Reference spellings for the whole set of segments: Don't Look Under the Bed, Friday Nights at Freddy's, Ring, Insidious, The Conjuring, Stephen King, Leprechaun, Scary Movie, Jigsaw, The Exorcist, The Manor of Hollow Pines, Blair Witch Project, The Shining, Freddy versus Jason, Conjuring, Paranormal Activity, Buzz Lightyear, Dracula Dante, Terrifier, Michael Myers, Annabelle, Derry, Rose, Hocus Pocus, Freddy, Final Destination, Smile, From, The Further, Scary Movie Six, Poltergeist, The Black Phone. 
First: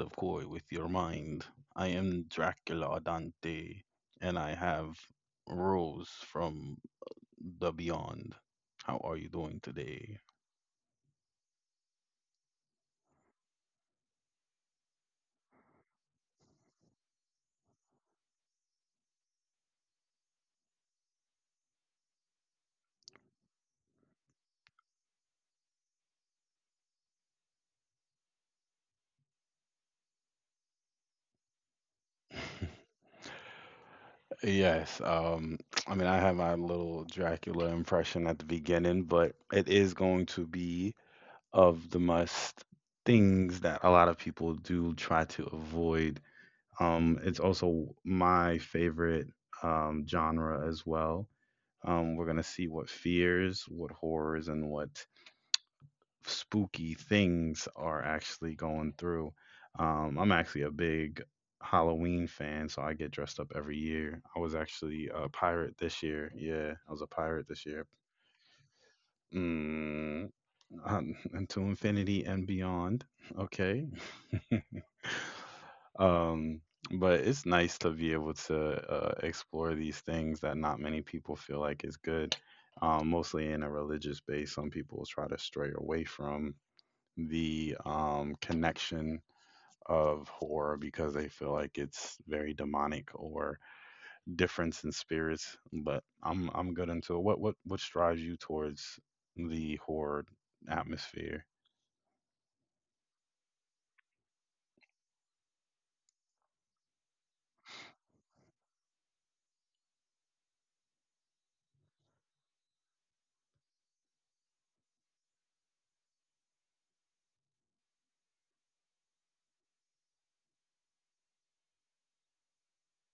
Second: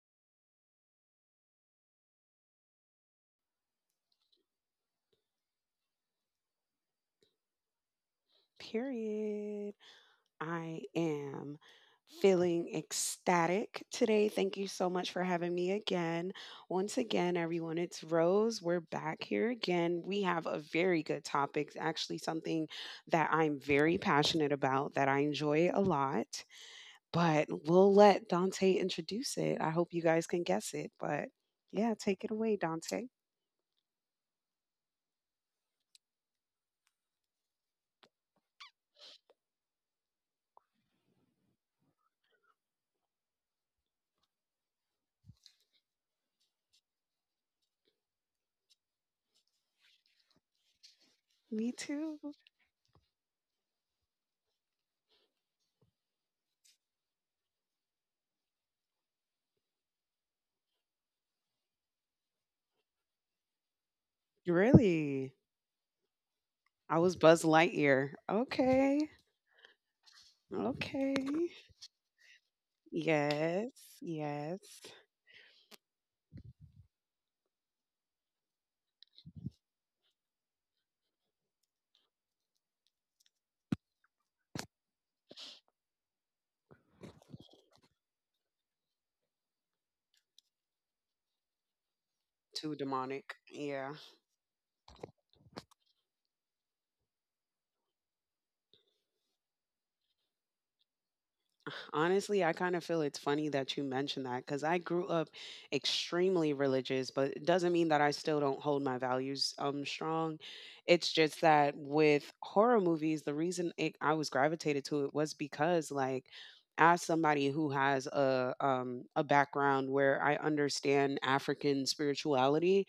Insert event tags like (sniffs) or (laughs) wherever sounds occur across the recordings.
of Koi with your mind. I am Dracula Dante, and I have Rose from the Beyond. How are you doing Period. today? I am feeling ecstatic today. Thank you so much for having me again. Once again, everyone, it's Rose. We're back here again. We have a very good topic. It's actually something that I'm very passionate about, that I enjoy a lot. But we'll let Dante introduce it. I hope you guys can guess it. But yeah, take it away, Dante. (laughs) yes, um, I have my little Dracula impression at the beginning, but it is going to be of the must things that a lot of people do try to avoid. It's also my favorite genre as well. Me We're going to too. see what fears, what horrors, and what spooky things are actually going through. I'm actually a big Halloween fan, so I get dressed up every year. I was actually a Really? pirate this year. Yeah, I was a I was pirate this Buzz year. Lightyear. Okay. Mm, um, Okay. (laughs) to infinity and beyond. Okay. Yes. Yes. (laughs) Um, but it's nice to be able to explore these things that not many people feel like is good. Mostly in a religious base, some people will try to stray away from the connection of horror because they feel like it's very Too demonic or demonic. Yeah. difference in spirits. But I'm good into it. What drives you towards the horror atmosphere? Honestly, I kind of feel it's funny that you mentioned that because I grew up extremely religious, but it doesn't mean that I still don't hold my values strong. It's just that with horror movies, I was gravitated to it was because, like, as somebody who has a background where I understand African spirituality,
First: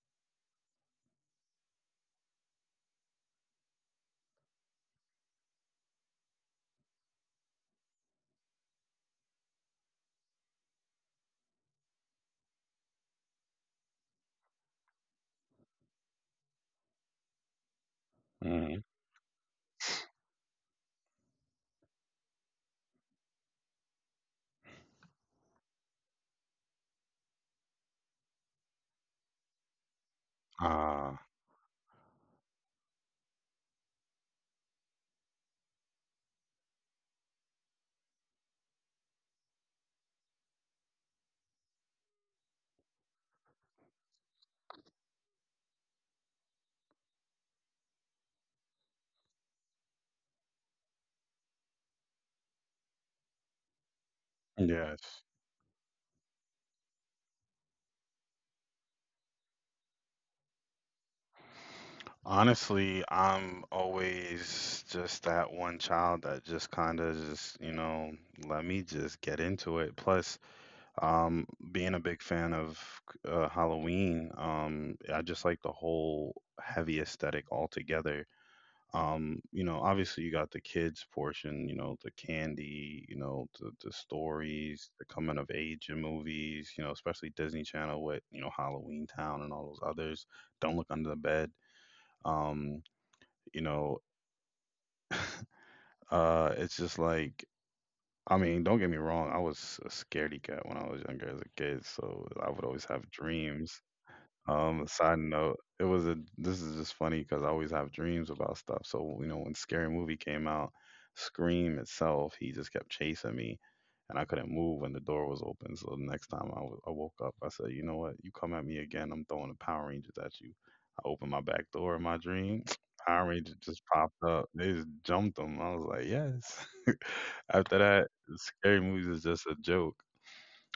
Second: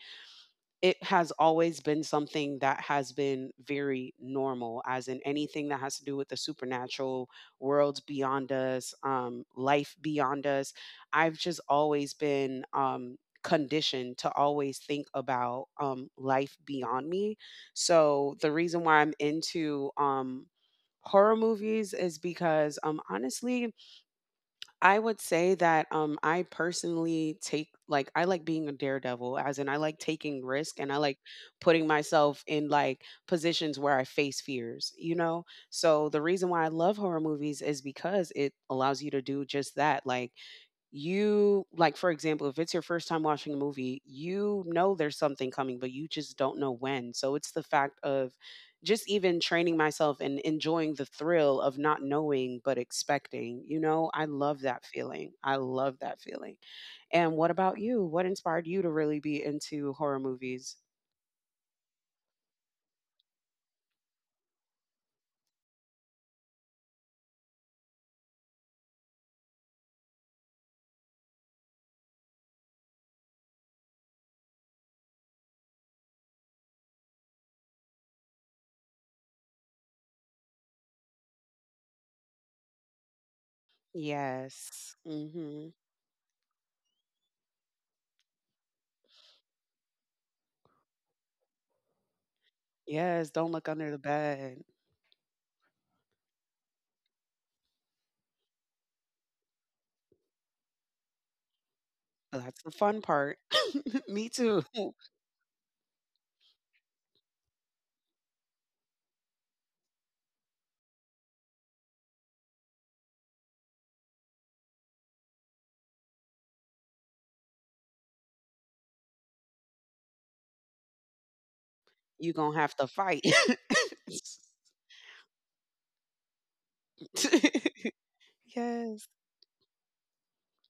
it has always been something that has been very normal, as in anything that has to do with the supernatural worlds beyond us, life beyond us. I've just always been conditioned to always think about life beyond me. So the reason Mm. why I'm into horror movies is because, honestly, I would say that I personally take, like, I like being a daredevil, as in I like taking risk and I like Ah, putting myself in, like, positions where I face fears, you know? So the reason why I love horror movies is because it allows you to do just that. Like, you like, for example, if it's your first time watching a movie, you know there's something coming but you just don't know when. So it's the fact of just even training myself and enjoying the thrill of not knowing but expecting, I love that yes. feeling. I love that feeling. And what about you? What inspired you to really be into horror movies? Honestly, I'm always just that one child that just kind of just, you know, let me just get into it. Plus, being a big fan of Halloween, I just like the whole heavy aesthetic altogether. You know, obviously you got the kids portion, you know, the candy, you know, the stories, Yes. the coming of Mhm. age in movies, you know, especially Disney Channel with, you know, Halloween Town and all those others. Don't look under the bed. Um, Yes, you don't look under know, the bed. It's just like, I mean, don't get me wrong, I was a scaredy cat when I was younger as a kid, so I Well, would that's the always have fun part. dreams. (laughs) Me too. Side note, it was a this is just funny because I always have dreams about stuff. So, you know, when Scary Movie came out, Scream itself, he just kept chasing me and I couldn't move when the door was open. So the next time I woke up, I said, you know what, you come at me again, I'm throwing the Power Rangers at you. I opened my back door in my You dream. gonna (sniffs) have to (tsk) Power fight. Rangers just popped up. They just jumped them. I was like, yes. (laughs) After that, (laughs) Scary Movies Yes. is just a joke.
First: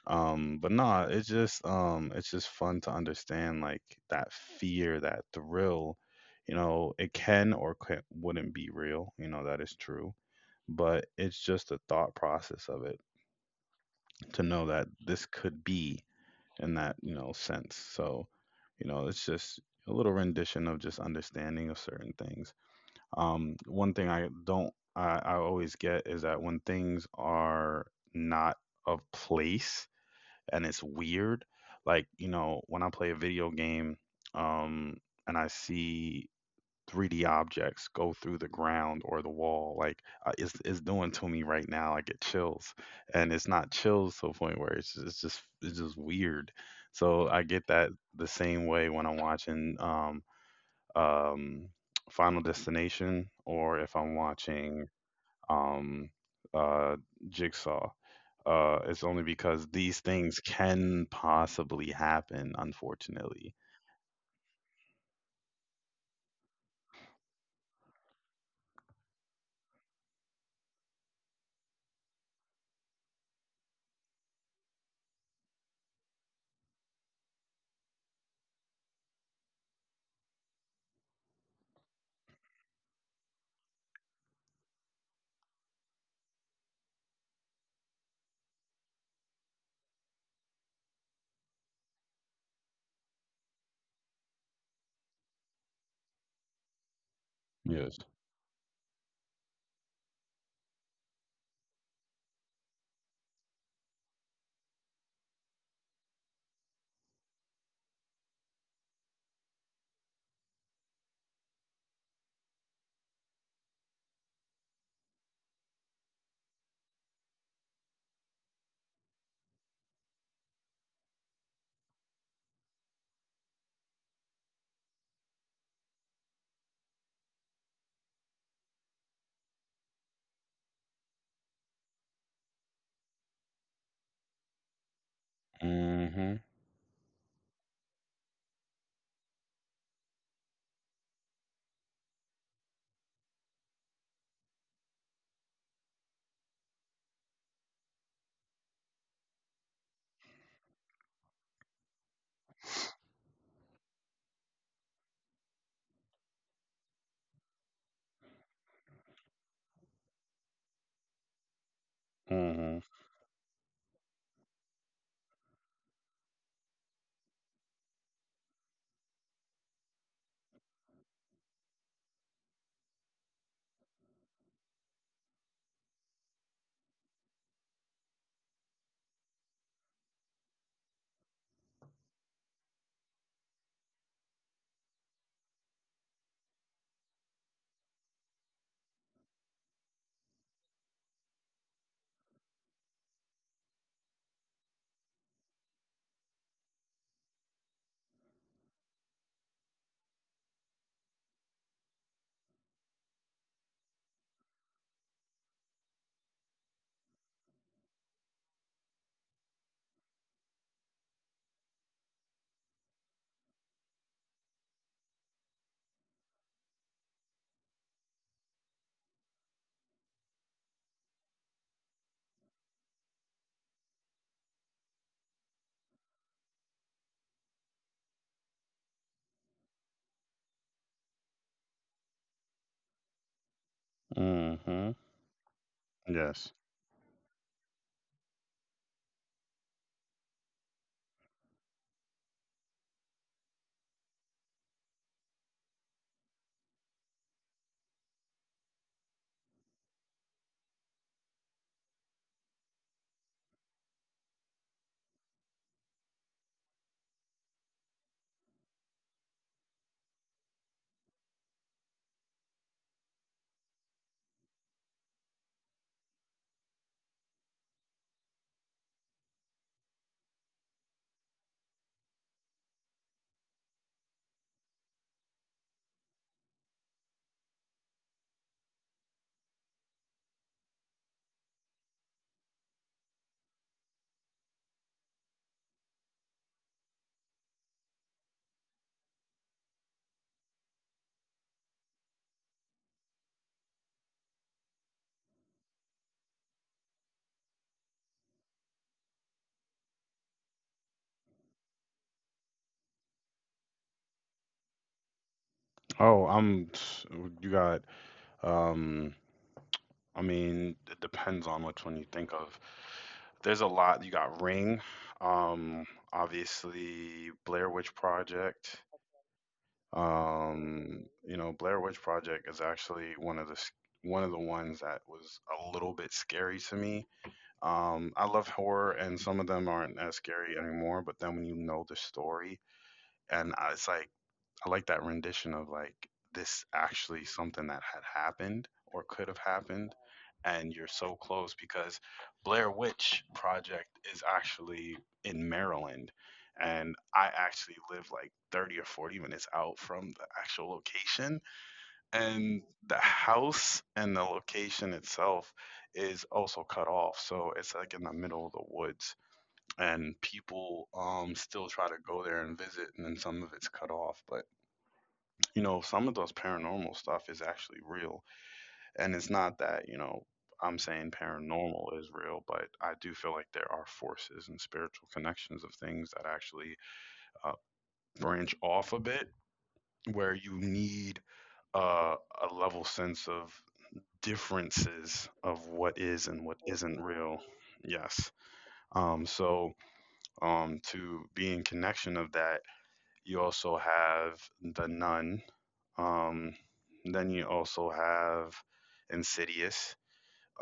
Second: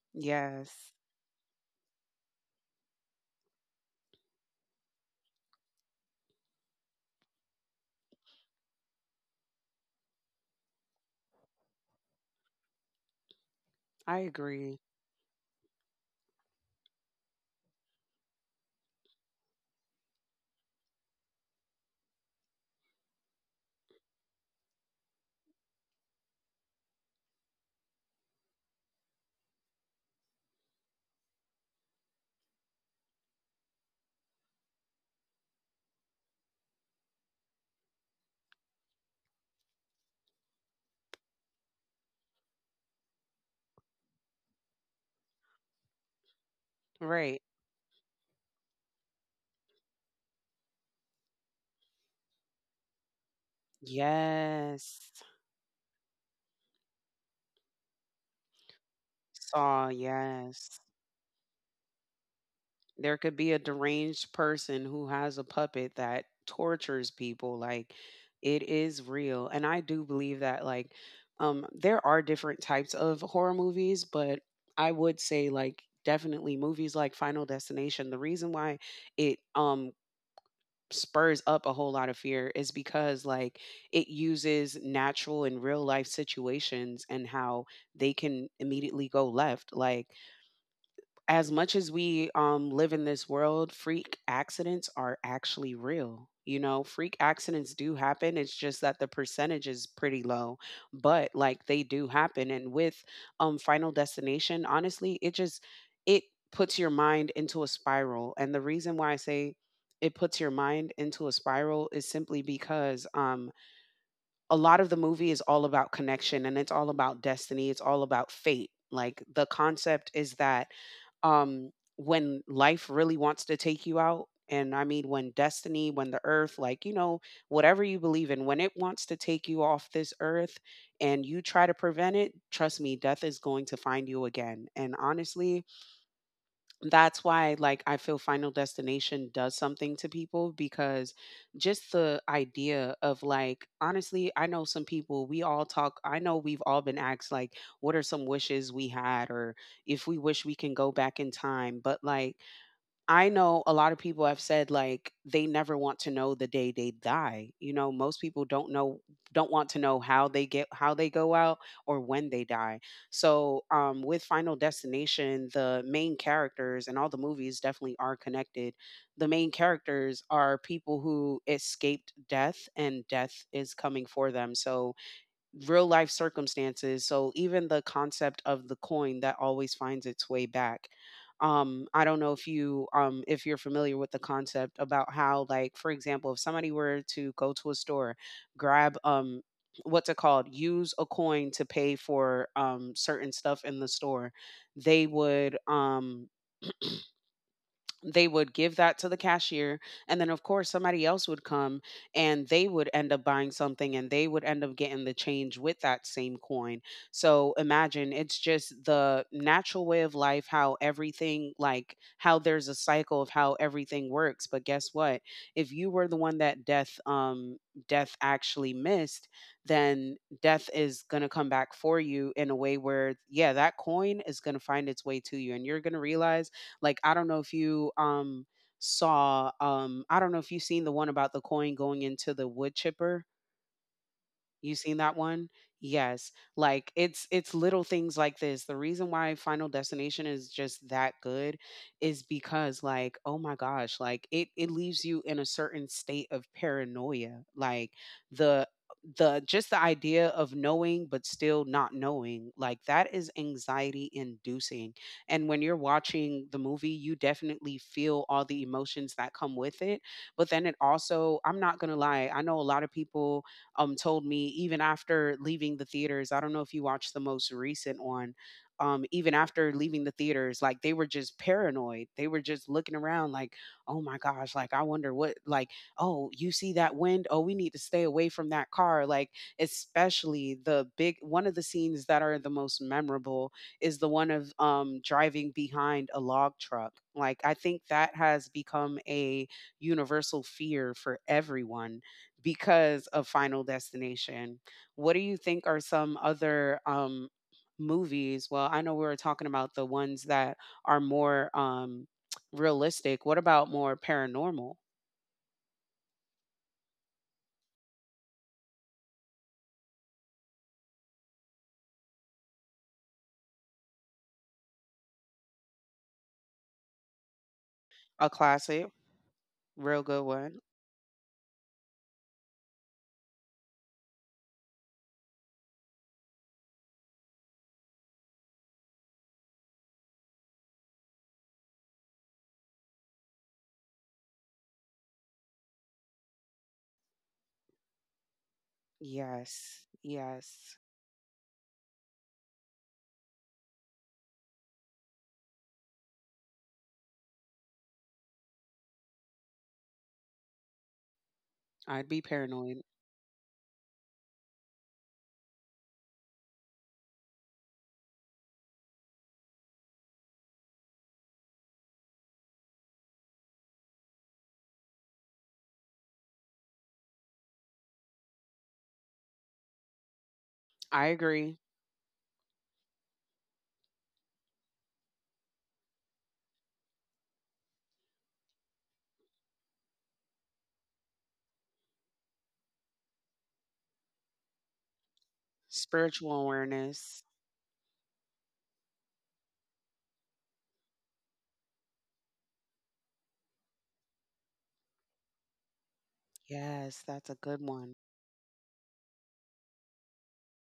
But Yes, nah, it's just fun to understand like that fear, that thrill, you know, it can or can, wouldn't be real, you know, that is true, but it's just the thought process of it I to know agree. that this could be in that, you know, sense. So, you know, it's just a little rendition of just understanding of certain things. One thing I don't I always get is that when things are not of place and it's weird. Like, you know, when I play a video game, um, and I see 3D objects go through the ground or the wall, like it's doing to me right now. I get chills, and it's not chills to a point where it's just weird. So Right. I get that the same way when I'm watching um, Final Destination or if I'm watching Yes. um, uh, Jigsaw. It's only because Saw, these things yes. can possibly happen, There could be a unfortunately. deranged person who has a puppet that tortures people. Like, it is real. And I do believe that, like, there are different types of horror movies, but I would say, like, definitely movies like Final Destination. The reason why it spurs up a whole lot of fear is because, like, it uses natural and real life situations and how they can immediately go left. Like, as much as we live in this world, freak accidents are actually real. You know, freak accidents do Yes. happen. It's just that the percentage is pretty low, but, like, they do happen. And with Final Destination, honestly, it just it puts your mind into a spiral. And the reason why I say it puts your mind into a spiral is simply because, a lot of the movie is all about connection and it's all about destiny. It's all about fate. Like, the concept is that, um, when life really wants to take you out, and I mean, when destiny, when the earth, like, you know, whatever you believe in, when it wants to take you off this earth and you try to prevent it, trust me, death is going to find you again. And honestly, Mhm. that's why, like, I feel Final Destination does something to people, because just the idea of, like, honestly, I know some people, we all talk, I know we've all been asked, like, what are some wishes we had, or if we wish we can go back in time. But, like, I know a lot of people have said, like, they never want to know the day they die. You know, most people don't want to know how they get how they go out or when they die. Mhm. So, um, with Final Destination, the main characters and all the movies definitely are connected. The main characters are people who escaped death, and death is coming for them. So, real life circumstances. So even the concept of the coin that always finds its way back. I don't know if you, if you're familiar with the concept about how, like, for example, if somebody were to go to a store, grab, what's it called, use a coin to pay for certain stuff in the store, they would. They would give that to the cashier, and then of course somebody else would come, and they would end up buying something, and they would end up getting the change with that same coin. So imagine it's just the natural way of life, how everything, like, how there's a cycle of how everything works. But guess what, if you were the one that death, death actually missed, then death is going to come back for you in a way where, yeah, that coin is going to find its way to you, and you're going to realize, like, I don't know if you, saw, I don't know if you've seen the one about the coin going into the wood chipper. You seen Mhm. that one? Yes. Yes. Like, it's little things like this. The reason why Final Destination is just that good is because, like, oh my gosh, like, it leaves you in a certain state of paranoia. Like, the the just the idea of knowing but still not knowing, like, that is anxiety inducing. And when you're watching the movie you definitely feel all the emotions that come with it. But then it also, I'm not going to lie, I know a lot of people, told me even after leaving the theaters, I don't know if you watched the most recent one. Even after leaving the theaters, like, they were just paranoid. They were just looking around, like, oh my gosh, like, I wonder what, like, oh, you see that wind? Oh, we need to stay away from that car. Like, especially the big one of the scenes that are the most memorable is the one of, driving behind a log truck. Like, I think that has become a universal fear for everyone because of Final Destination. What do you think are some other, movies? Well, I know we were talking about the ones that are more, realistic. What about more paranormal? Oh, I'm. You got. Um. I mean, it depends on which one you think of. There's a lot. You got Ring. Um. Obviously, Blair Witch A classic, Project. real good one. You know, Blair Witch Project is actually one of the ones that was a little bit scary to me. I love horror, and some of them aren't as scary anymore. But then when you know the story, and it's like I like that rendition of like this actually something that had happened or could have Yes, happened, yes. and you're so close because Blair Witch Project is actually in Maryland, and I actually live like 30 or 40 minutes out from the actual location, I'd be and paranoid. the house and the location itself is also cut off, so it's like in the middle of the woods, and people still try to go there and visit, and then some of it's cut off, but you know, some of those paranormal stuff is actually real. And it's not that, you know, I'm I saying agree. paranormal is real, but I do feel like there are forces and spiritual connections of things that actually uh, branch off a bit, where you need uh, a level sense of differences of what Spiritual is and what isn't awareness. real. Yes. Um, so to be in connection of that, you also have the nun. Um, Yes, that's a then you good one. also have Insidious.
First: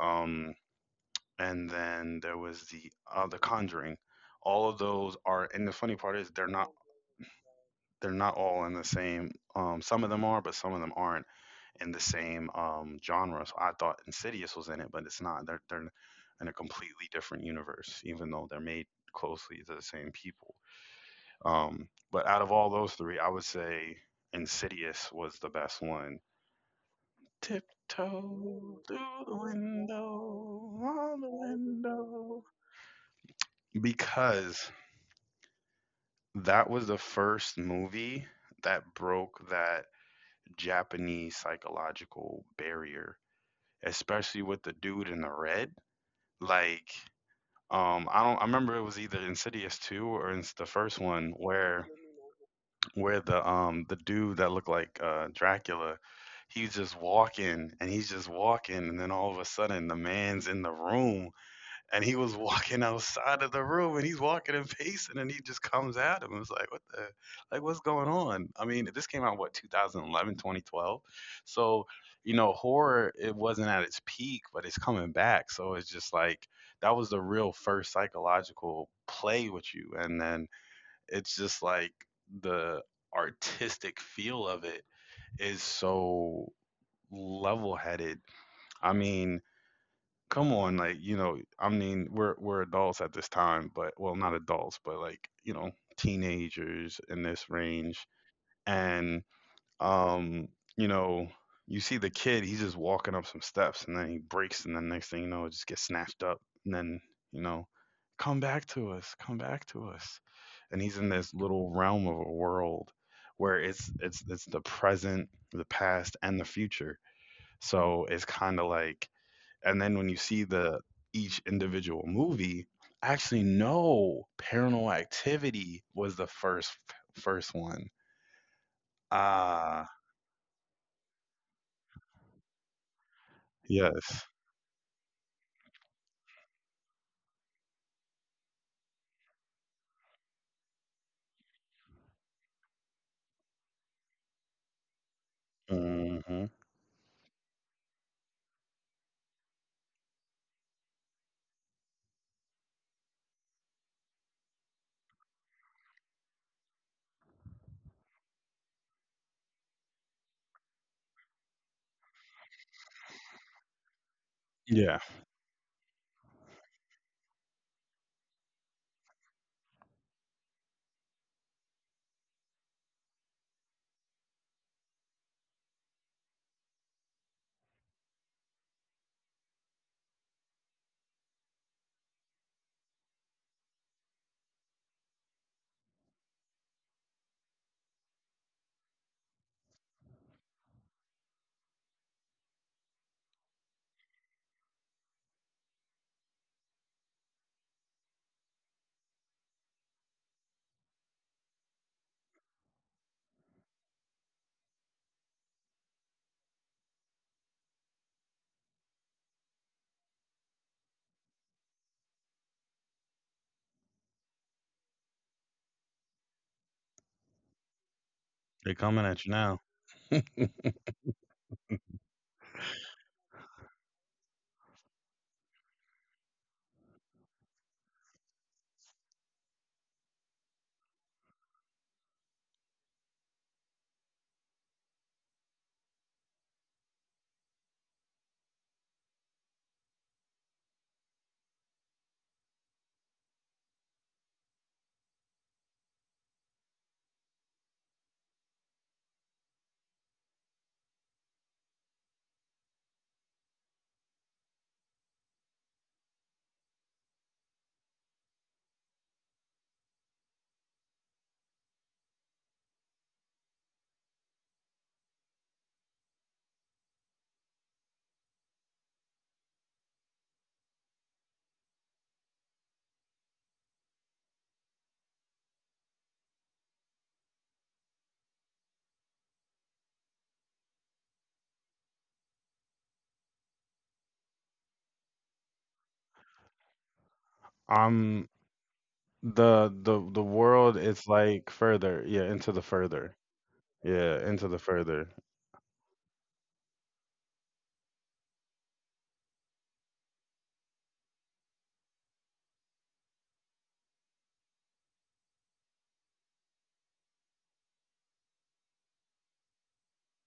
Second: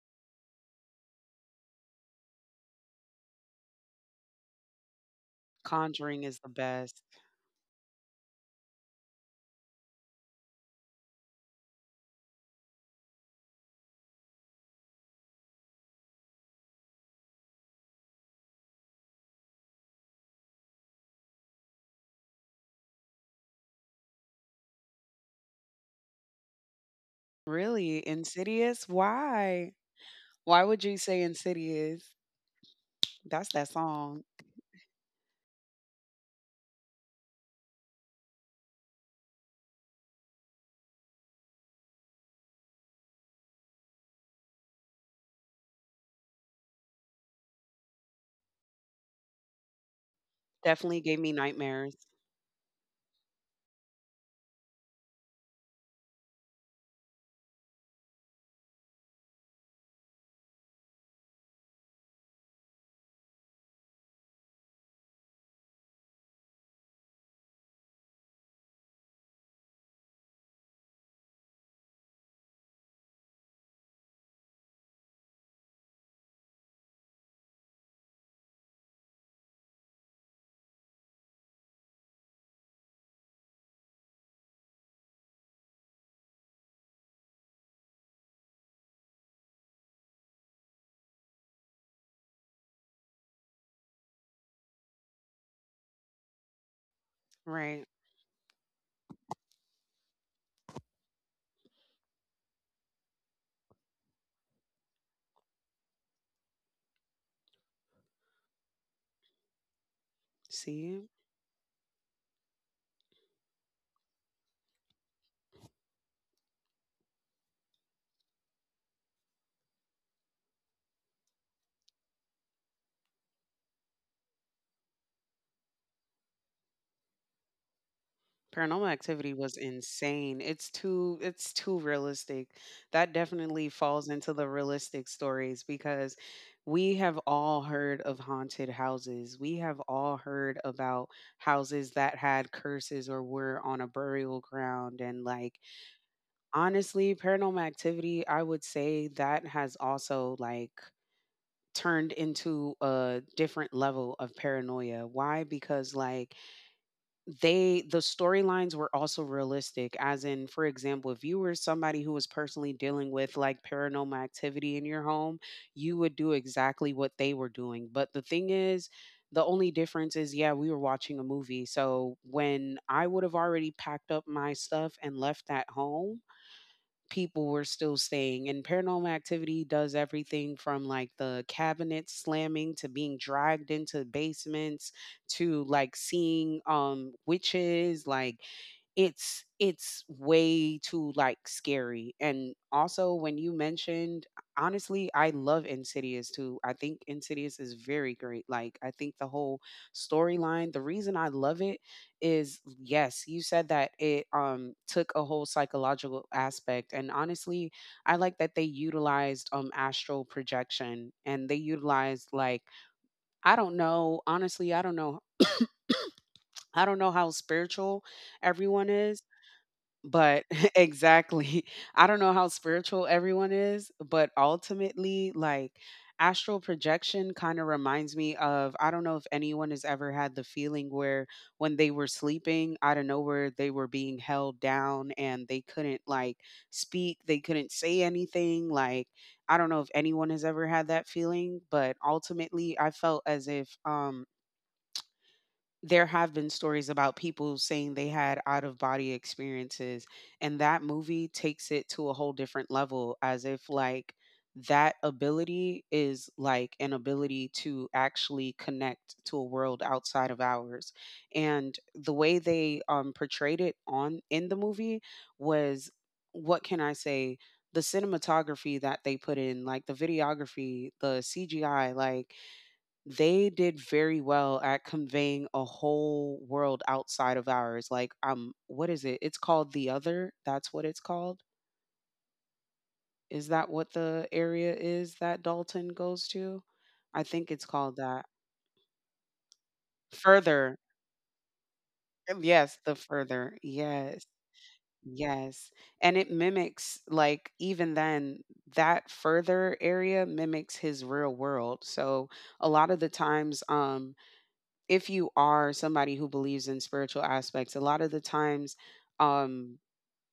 Um, and then there was the Conjuring. All of those are, and the funny part Conjuring is is the best. they're not all in the same. Some of them are, but some of them aren't in the same genre. So I thought Insidious was in it, but it's not. They're in a completely different universe, even though they're made closely to the same people. But out of all those three, I would say Insidious was the best one. Really? Tiptoe Insidious? through the Why? Why window, would you say on the Insidious? window. That's that song. Because that was the first movie that broke that Japanese psychological barrier, especially with the dude in the red. Like, I don't. I remember it was either Insidious two or it's the first Definitely gave one me where nightmares. The dude that looked like Dracula, he's just walking and he's just walking, and then all of a sudden the man's in the room and he was walking outside of the room and he's walking and pacing and he just comes at him. It's like, what the, like, what's going on? I mean, this came out, what, 2011, 2012? So, you know, horror, it wasn't at its peak, but it's coming back. So it's just like, that was the real first psychological play with you. And then it's just like the artistic feel of it is so level headed. I mean, come on, like, you know, I mean, we're adults at this time, but well, not adults, but like, you know, teenagers in this Right. range. And um, you know, you see the kid, he's just walking up some steps, and then he breaks, and then next thing you know, it just gets snatched up and then, you know, come back to us, come back to us. And he's in See? this little realm of a world where it's the present, the past, and the future. So it's kind of like and then when you see the each individual movie actually no paranormal activity was the first one. Paranormal Activity was Ah, insane. It's too realistic. That definitely falls yes. into the realistic stories because we have all heard of haunted houses. We have all heard about houses that had curses or were on a burial ground, and, like, Hmm. honestly, Paranormal Activity, I would say that has also, like, turned into a different level of paranoia. Why? Because, like, the storylines were also realistic, as in, for example, if you were somebody who was personally dealing with, like, paranormal activity in Yeah, your home, you would do exactly what they were doing. But the thing is, the only difference is, yeah, we were watching a movie. So when I would have already packed up my stuff and left that home, people were still staying. And Paranormal Activity does everything from, like, the cabinets slamming to being dragged into basements, to, like, seeing witches. Like, it's way too, like, scary. And also when you mentioned, honestly, I love Insidious too. I think Insidious is very great. Like, I think the whole storyline, the reason I love it is, yes, you said that it took a whole psychological aspect, and honestly, I like that they utilized astral projection, and they utilized, like, I don't know, honestly, I don't know, I don't know how spiritual they are everyone coming is, at you now. but (laughs) (laughs) exactly. I don't know how spiritual everyone is, but ultimately, like, astral projection kind of reminds me of, I don't know if anyone has ever had the feeling where when they were sleeping, out of nowhere, they were being held down and they couldn't, like, speak, they couldn't say anything. Like, I don't know if anyone has ever had that feeling, but ultimately, I felt as if, there have been stories about people saying they had out of body experiences, and that movie takes it to a whole different level, as if, like, that ability is like an ability to actually connect to a world outside of ours. And the way they portrayed it on in the movie was, what can I say, the cinematography that they put in, like, the videography, the CGI, like, they did very well at conveying a whole world outside of ours. Like, what is it? It's called The Other. That's what it's called. Is that what the area is that Dalton goes to? I think it's called that. Um, the Further. world is like further, yeah, Um, into the yes, the further, further. yeah, Yes. into the further Yes. And it mimics, like, even then, that further area mimics his real world. So a lot of the times, if you are somebody who believes in spiritual aspects, a lot of the times, um,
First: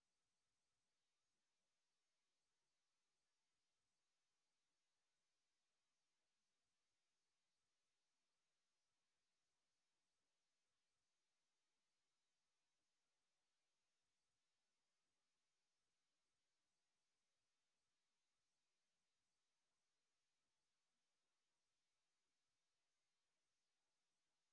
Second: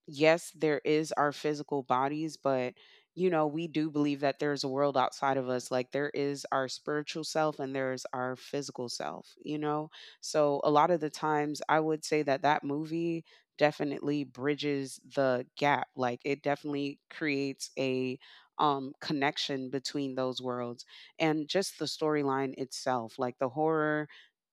yes, there is our physical bodies, but you know, we do believe that there's a world outside of us. Like there is our spiritual self and there is our physical self, you know? So a lot of the times, I would say that that movie definitely bridges the gap. Like it definitely creates a connection between those worlds, and just the storyline itself, like the horror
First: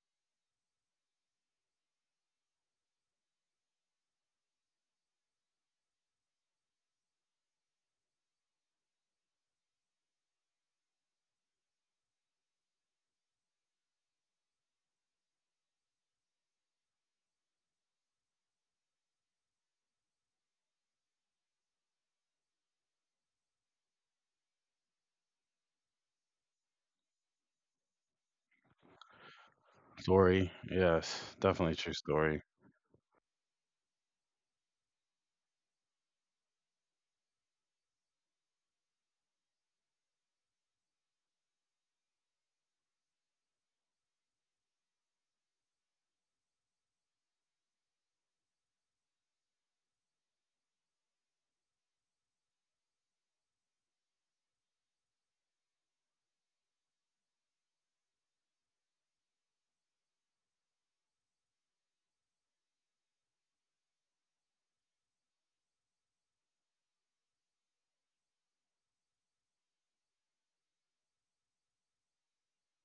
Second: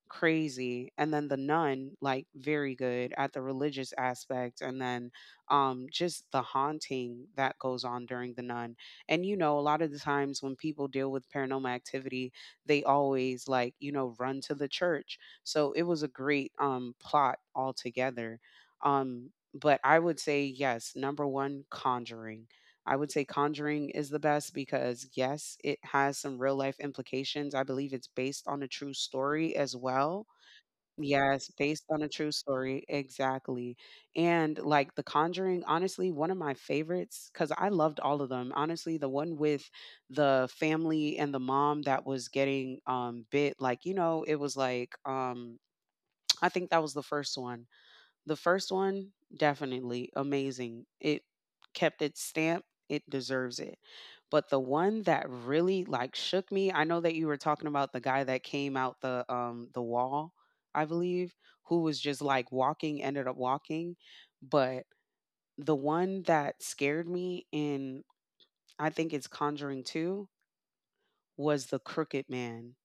crazy, and then the nun, like very good at the religious aspect, and then just the haunting that goes on during the nun. And you know, a lot of the times when people deal with paranormal activity, they always, like, you know, run to the church. So it was a great plot altogether. But I would say, yes, number 1, Conjuring. I would say Conjuring is the best because, yes, it has some real life implications. I believe it's based on a true story as well. story. Yes, Yes, definitely based true on a true story. story. Exactly. And like The Conjuring, honestly, one of my favorites, because I loved all of them. Honestly, the one with the family and the mom that was getting bit, like, you know, it was like (tsk) I think that was the first one, definitely amazing. It kept its stamp. It deserves it. But the one that really, like, shook me, I know that you were talking about the guy that came out the wall, I believe, who was just like walking, ended up walking. But the one that scared me in, I think it's Conjuring 2, was the Crooked Man.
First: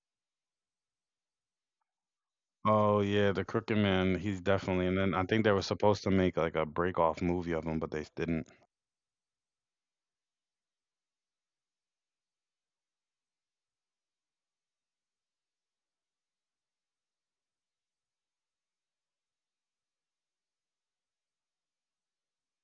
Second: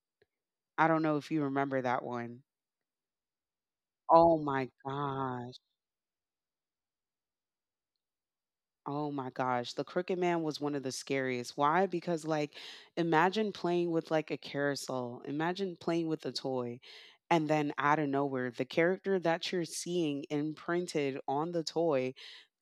I don't know if you remember that one. Oh yeah, the crooked man, Oh he's my definitely, and then I think they god. were supposed to make like a break off movie of him, but they didn't. Oh my gosh, The Crooked Man was one of the scariest. Why? Because, like, imagine playing with, like, a carousel. Imagine playing with a toy. And then out of nowhere, the character that you're seeing imprinted on the toy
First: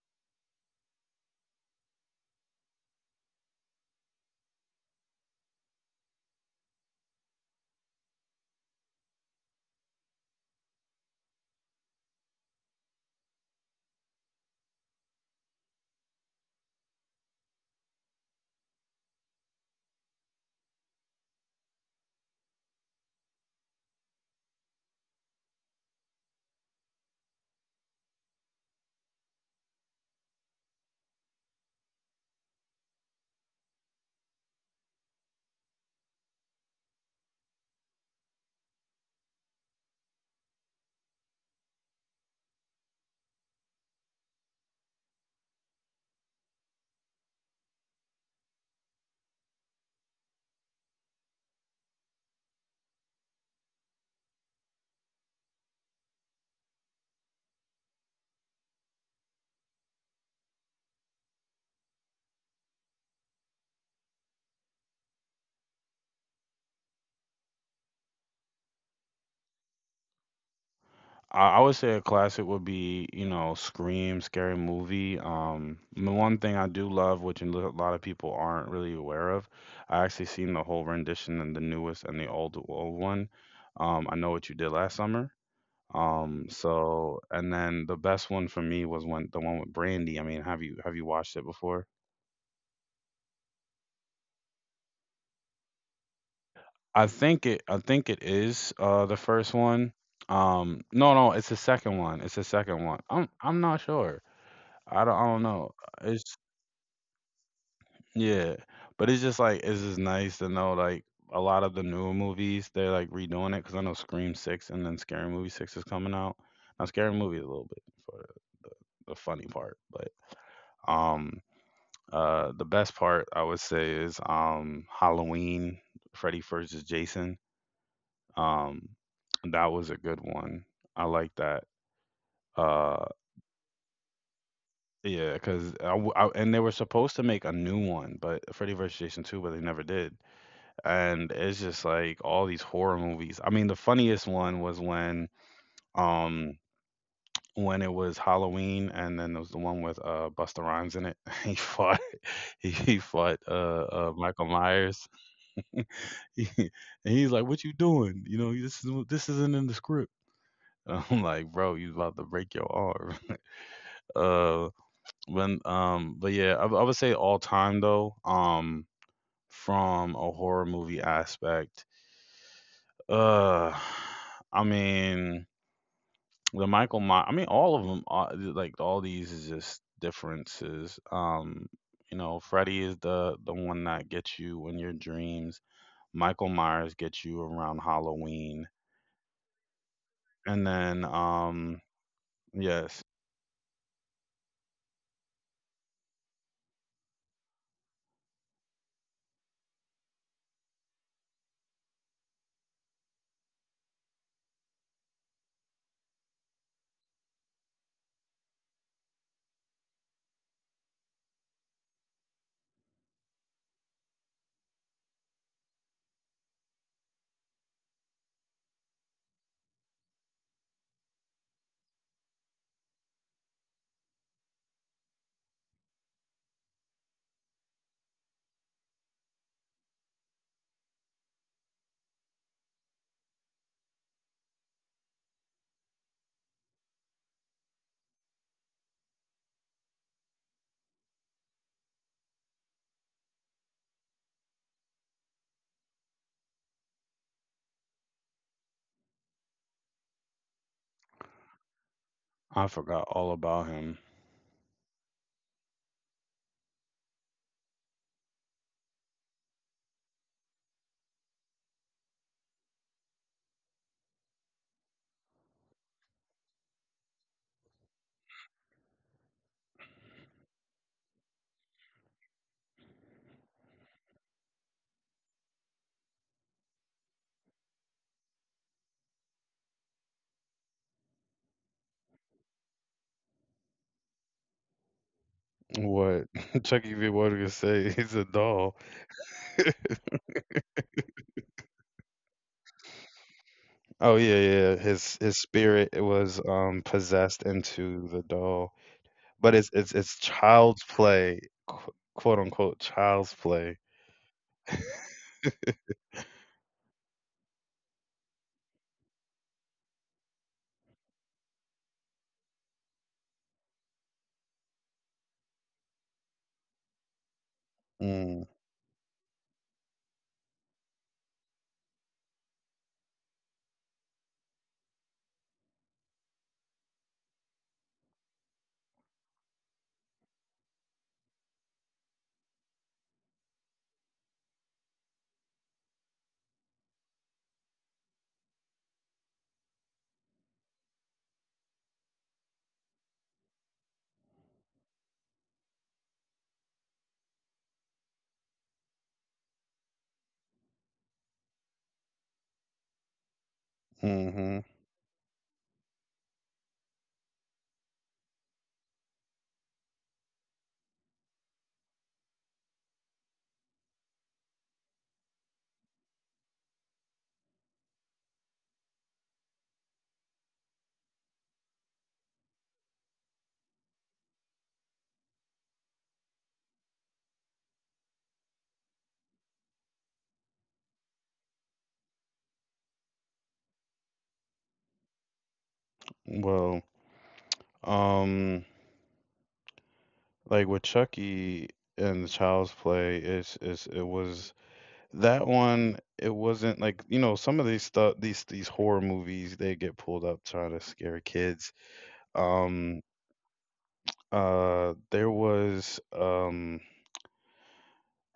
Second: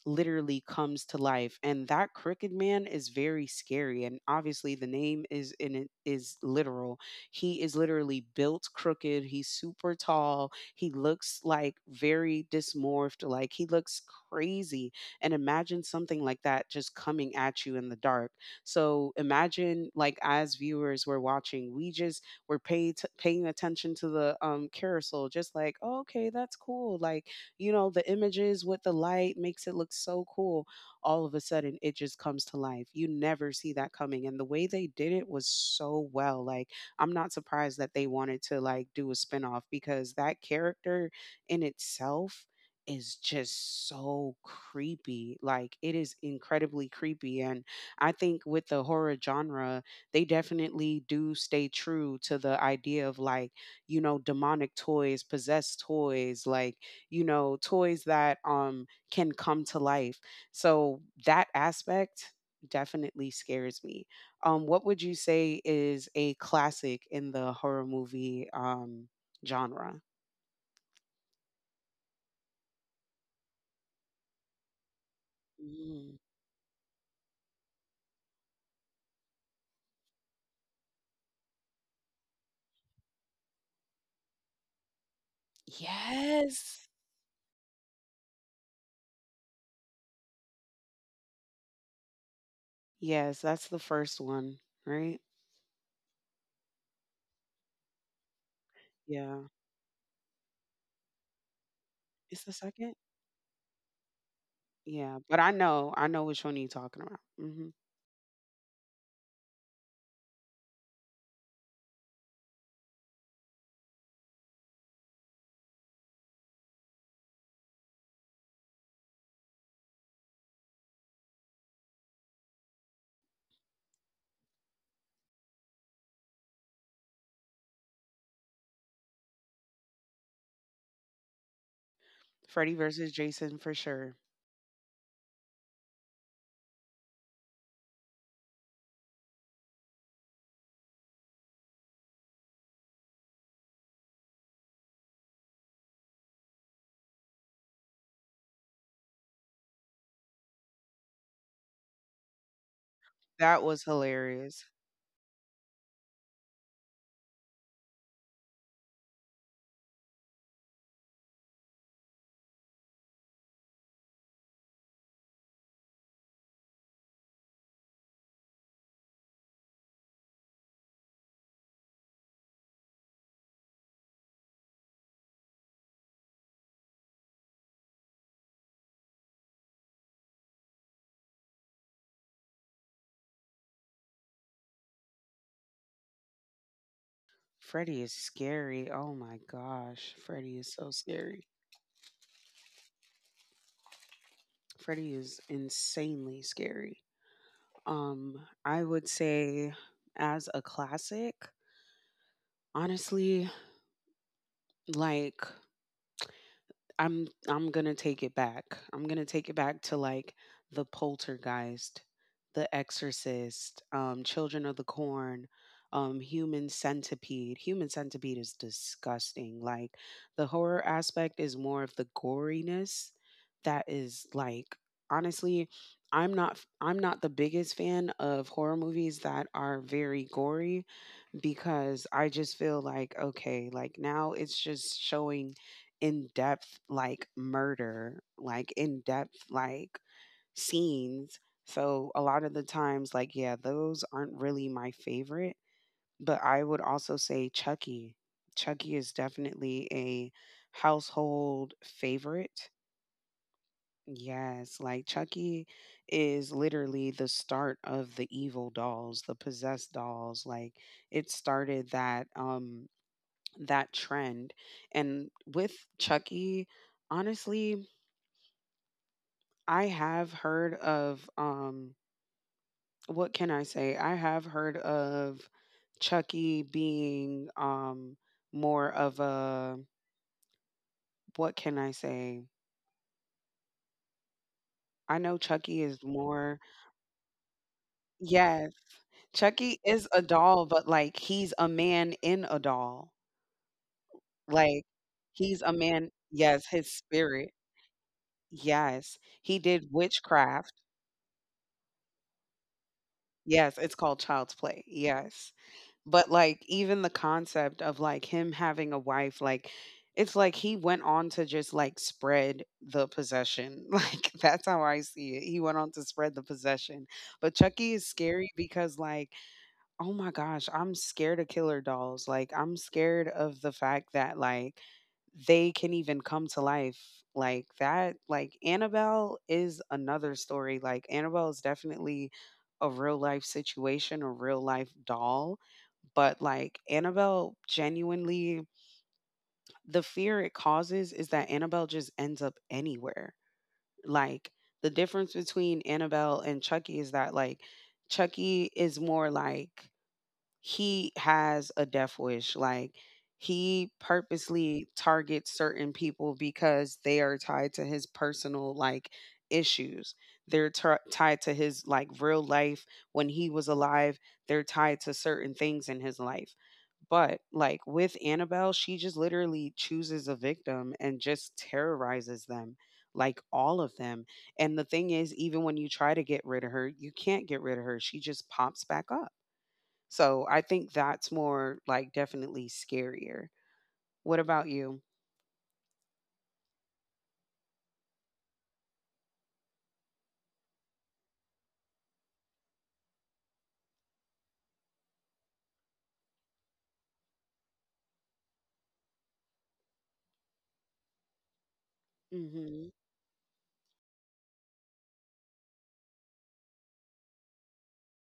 literally comes to life. And that crooked man is very scary, and obviously the name is in it, is literal. He is literally built crooked. He's super tall. He looks, like, very dismorphed. Like he looks crazy. And imagine something like that just coming at you in the dark. So imagine, like, as viewers, we're watching, we just were are paying attention to the carousel, just like, oh, okay, that's cool, like, you know, the images with the light makes it look so cool. All of a sudden, it just comes to life. You never see that coming. And the way they did it was so well. Like, I'm not surprised that they wanted to, like, do a spinoff, because that character in itself is just so creepy. Like it is incredibly creepy. And I think with the horror genre, they definitely do stay true to the idea of, like, you know, demonic toys, possessed toys, like, you know, toys that can come to life. So that aspect definitely scares me. What would you say is a classic in the horror movie genre? I would say a classic would be, you know, Scream, Scary Movie. The Mm. one thing I do love, which lot of people aren't really aware of, I actually seen the whole rendition and the newest and the old one. I know what you did last summer. Yes. So and then the best one for me was when the one with Brandy. I mean, have you watched it before? Yes, that's the first one, right? I think it is the Yeah. first one. No, no, it's the second one. It's the It's the second one. second? I'm not sure. Yeah, I don't but know. I know which one you're talking about. Hmm. Yeah, but it's just like it's just nice to know like a lot of the newer movies they're like redoing it because I know Scream Six and then Scary Movie Six is coming out. Now Scary Movie is a little bit for the funny part, but um the best part I would say is Halloween, Freddy versus Jason. um that was a good one. I like that. Freddy Uh versus Jason for sure. yeah, because and they were supposed to make a new one, but Freddy versus Jason two, but they never did. And it's just like all these horror movies. I mean, the funniest one was um when it was Halloween, and then there was the one with Busta Rhymes in it. (laughs) He fought (laughs) he fought That was Michael hilarious. Myers, (laughs) He- and he's like, "What you doing? You know, this isn't in the script." (laughs) And I'm like, bro, you about to break your arm. (laughs) Uh, when but yeah, I would say all time though. From a horror movie aspect. Uh, I mean, the Michael My I mean, all of them are like all these is just differences. You know, Freddy is the one that gets you in your dreams. Michael Myers gets you around Freddy is Halloween. scary. Oh my gosh, Freddy And is so then scary. Yes, Freddy is insanely scary. I would say, as a classic, honestly, like, I'm gonna take it back. I'm gonna take it back to, like, the Poltergeist, The Exorcist, Children of the Corn, Human Centipede. Human Centipede is disgusting. Like the horror aspect is more of the goriness that is, like, honestly, I'm not the biggest fan of horror movies that are very gory, because I just feel like, okay, like, now it's just showing in depth, like, murder, like, in depth, like, scenes. So a lot of the times, like, yeah, those aren't really my favorite. But I would also say Chucky. Chucky is definitely a household I favorite. forgot all about him. Yes, like Chucky is literally the start of the evil dolls, the possessed dolls. Like, it started that that trend. And with Chucky, honestly, I have heard of what can I say? I have heard of Chucky being more of a, what can I say? I know Chucky is What? (laughs) more. Chucky V. What do you say? (laughs) He's a Yes, doll. Chucky (laughs) is a doll, but, like, he's a man in a doll. Oh yeah, Like, yeah, yeah. His he's his a man, spirit was yes, his spirit. possessed into the doll. Yes. He But it's did it's it's witchcraft. child's play, quote unquote child's Yes, play. it's called Child's Play, yes. But, like, even the concept of, like, him having a wife, like, it's like he went on to just, like, spread the possession, (laughs) like, that's how I see it, he went on to spread the possession. But Chucky is scary Mm, because, like, oh my gosh, I'm scared of killer dolls. Like, I'm scared of the fact that, like, they can even come to life like that. Like, Annabelle is another story. Like, Annabelle is definitely a real life situation, a real life doll. But, like, Annabelle genuinely, the fear it causes is that Annabelle just ends up anywhere. Like, the difference between Annabelle and Chucky is that, like, Chucky is more, like, he has a death wish. Like, he mm-hmm. purposely targets certain people because they are tied to his personal, like, issues. They're tied to his, like, real life when he was alive. They're tied to certain things in his life. But, like, with Annabelle, she just literally chooses a victim and just terrorizes them, like all of them. And the thing is, even when you try to get rid of her, you can't get rid of her. She just pops back up. So I think that's more, like, definitely scarier. What about you? Well, um, like with Chucky and the child's play, it was that one. It wasn't like, you know, some of these stuff, these horror movies, they get pulled up trying to scare kids. Hmm. Um, there was.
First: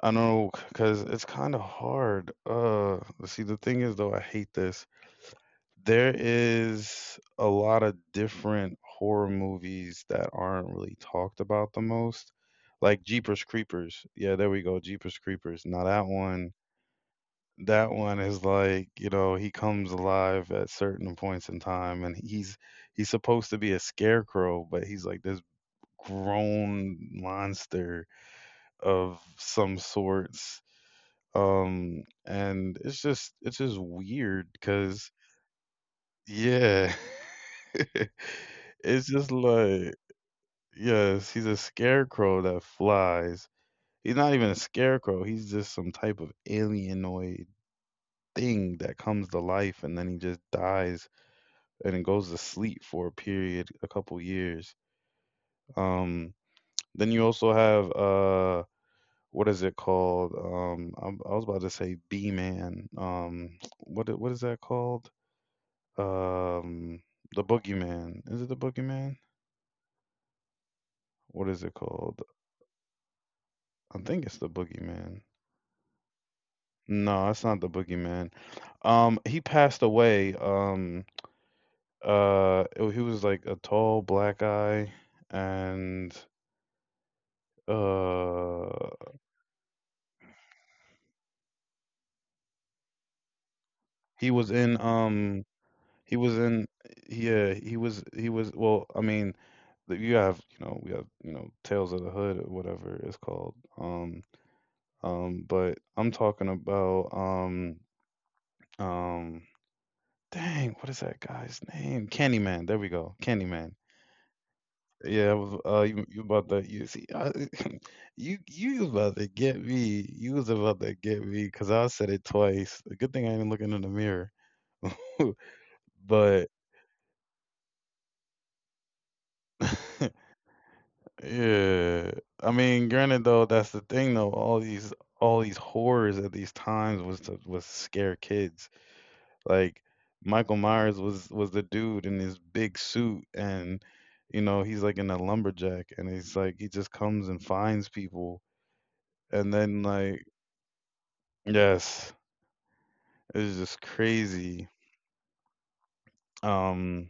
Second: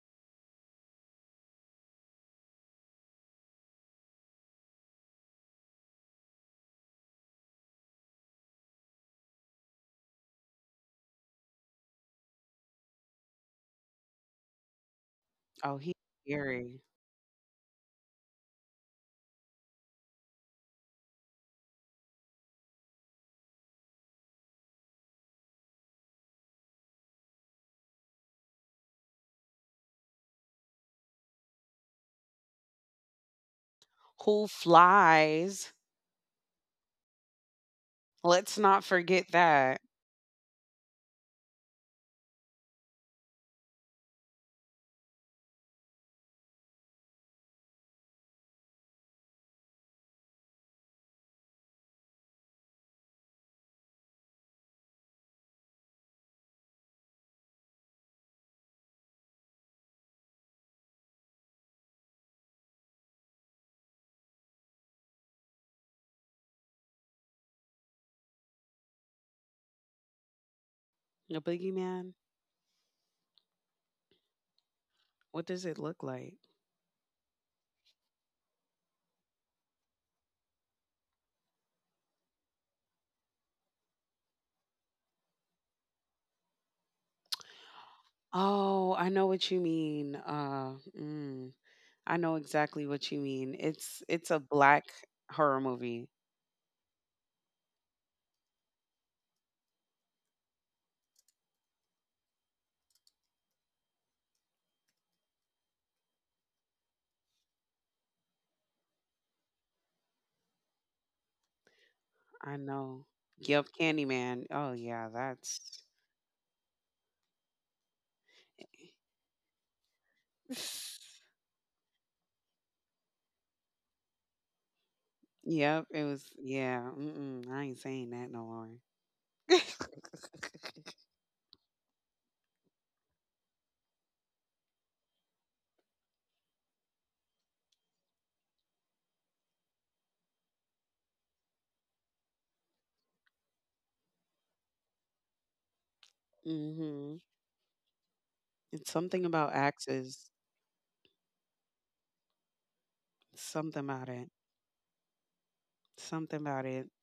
I don't know because it's kind of hard. See, the thing is though, I hate this. There is a lot of different horror movies that aren't really talked about the most, like Jeepers Creepers. Yeah, there we go, Jeepers Creepers. Oh, Now he's that one scary. that one is like, you know, he comes alive at certain points in time, and he's supposed to be a scarecrow, but he's like this grown monster of some sorts. And it's just weird, Who cause flies? yeah. (laughs) (laughs) Let's not It's just forget that. like, yes, he's a scarecrow that flies. He's not even a scarecrow. He's just some type of alienoid thing that comes to life, and then he just dies, and it goes to sleep for a period, a couple years. Um, then you also have what is it called? I was about to say B-Man. (sniffs) (tsk) What is that called? Um, the Boogeyman. Is it the Boogeyman? What A is it called? boogeyman? I think it's the Boogeyman. What does it look like? No, it's not the Boogeyman. He passed away. He was like a tall black guy, and Oh, uh, I know what you mean. Mm, I know exactly what you mean. He It's a was in, black horror he movie. was in, yeah, he was, well, I mean, you have, you know, we have, Tales of the Hood or whatever it's called. But I'm talking about, um, dang, what is that guy's name? I Candyman. There we know. go, Candyman. Yep, Candyman. Oh yeah, Yeah, I was, that's you, you about to you see, (laughs) you was about to get me. You was about to get me (laughs) because I said it twice. A good thing I ain't looking in the mirror. (laughs) yep. It was But yeah. Mm-mm, I ain't saying that no more. (laughs) (laughs) yeah, I mean, granted though, that's the thing though. All these horrors at these times was to was scare kids. Like Michael Myers was the dude in his big suit. And, you know, he's like in a lumberjack, and he's like he just Mm-hmm. comes and finds people, It's something and about then, like, axes. yes, it's just Something about it. crazy. Something about it. Um,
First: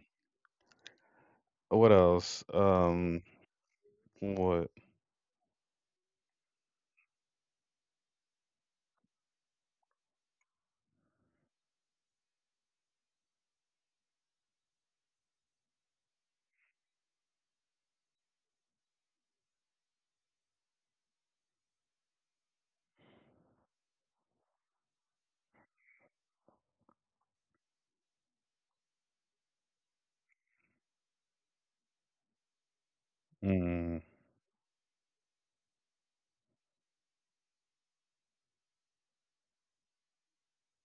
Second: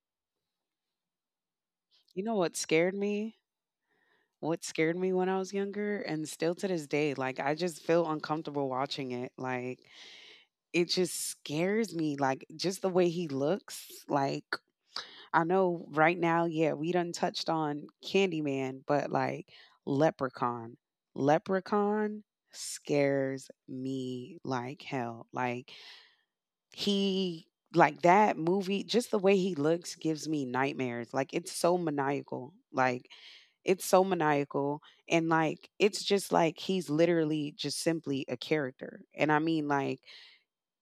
what You know else? what scared me? What What? scared me when I was younger and still to this day. Like, I just feel uncomfortable watching it. Like, it just scares me. Like, just the way he looks. Like, I know right now, yeah, we done touched on Candyman, but, like, Leprechaun. Leprechaun scares me like hell. Like, he, like that movie, just the way he looks gives me nightmares. Like, it's so maniacal. Like, it's Mm, so maniacal. And, like, it's just like he's literally just simply a character. And I mean, like,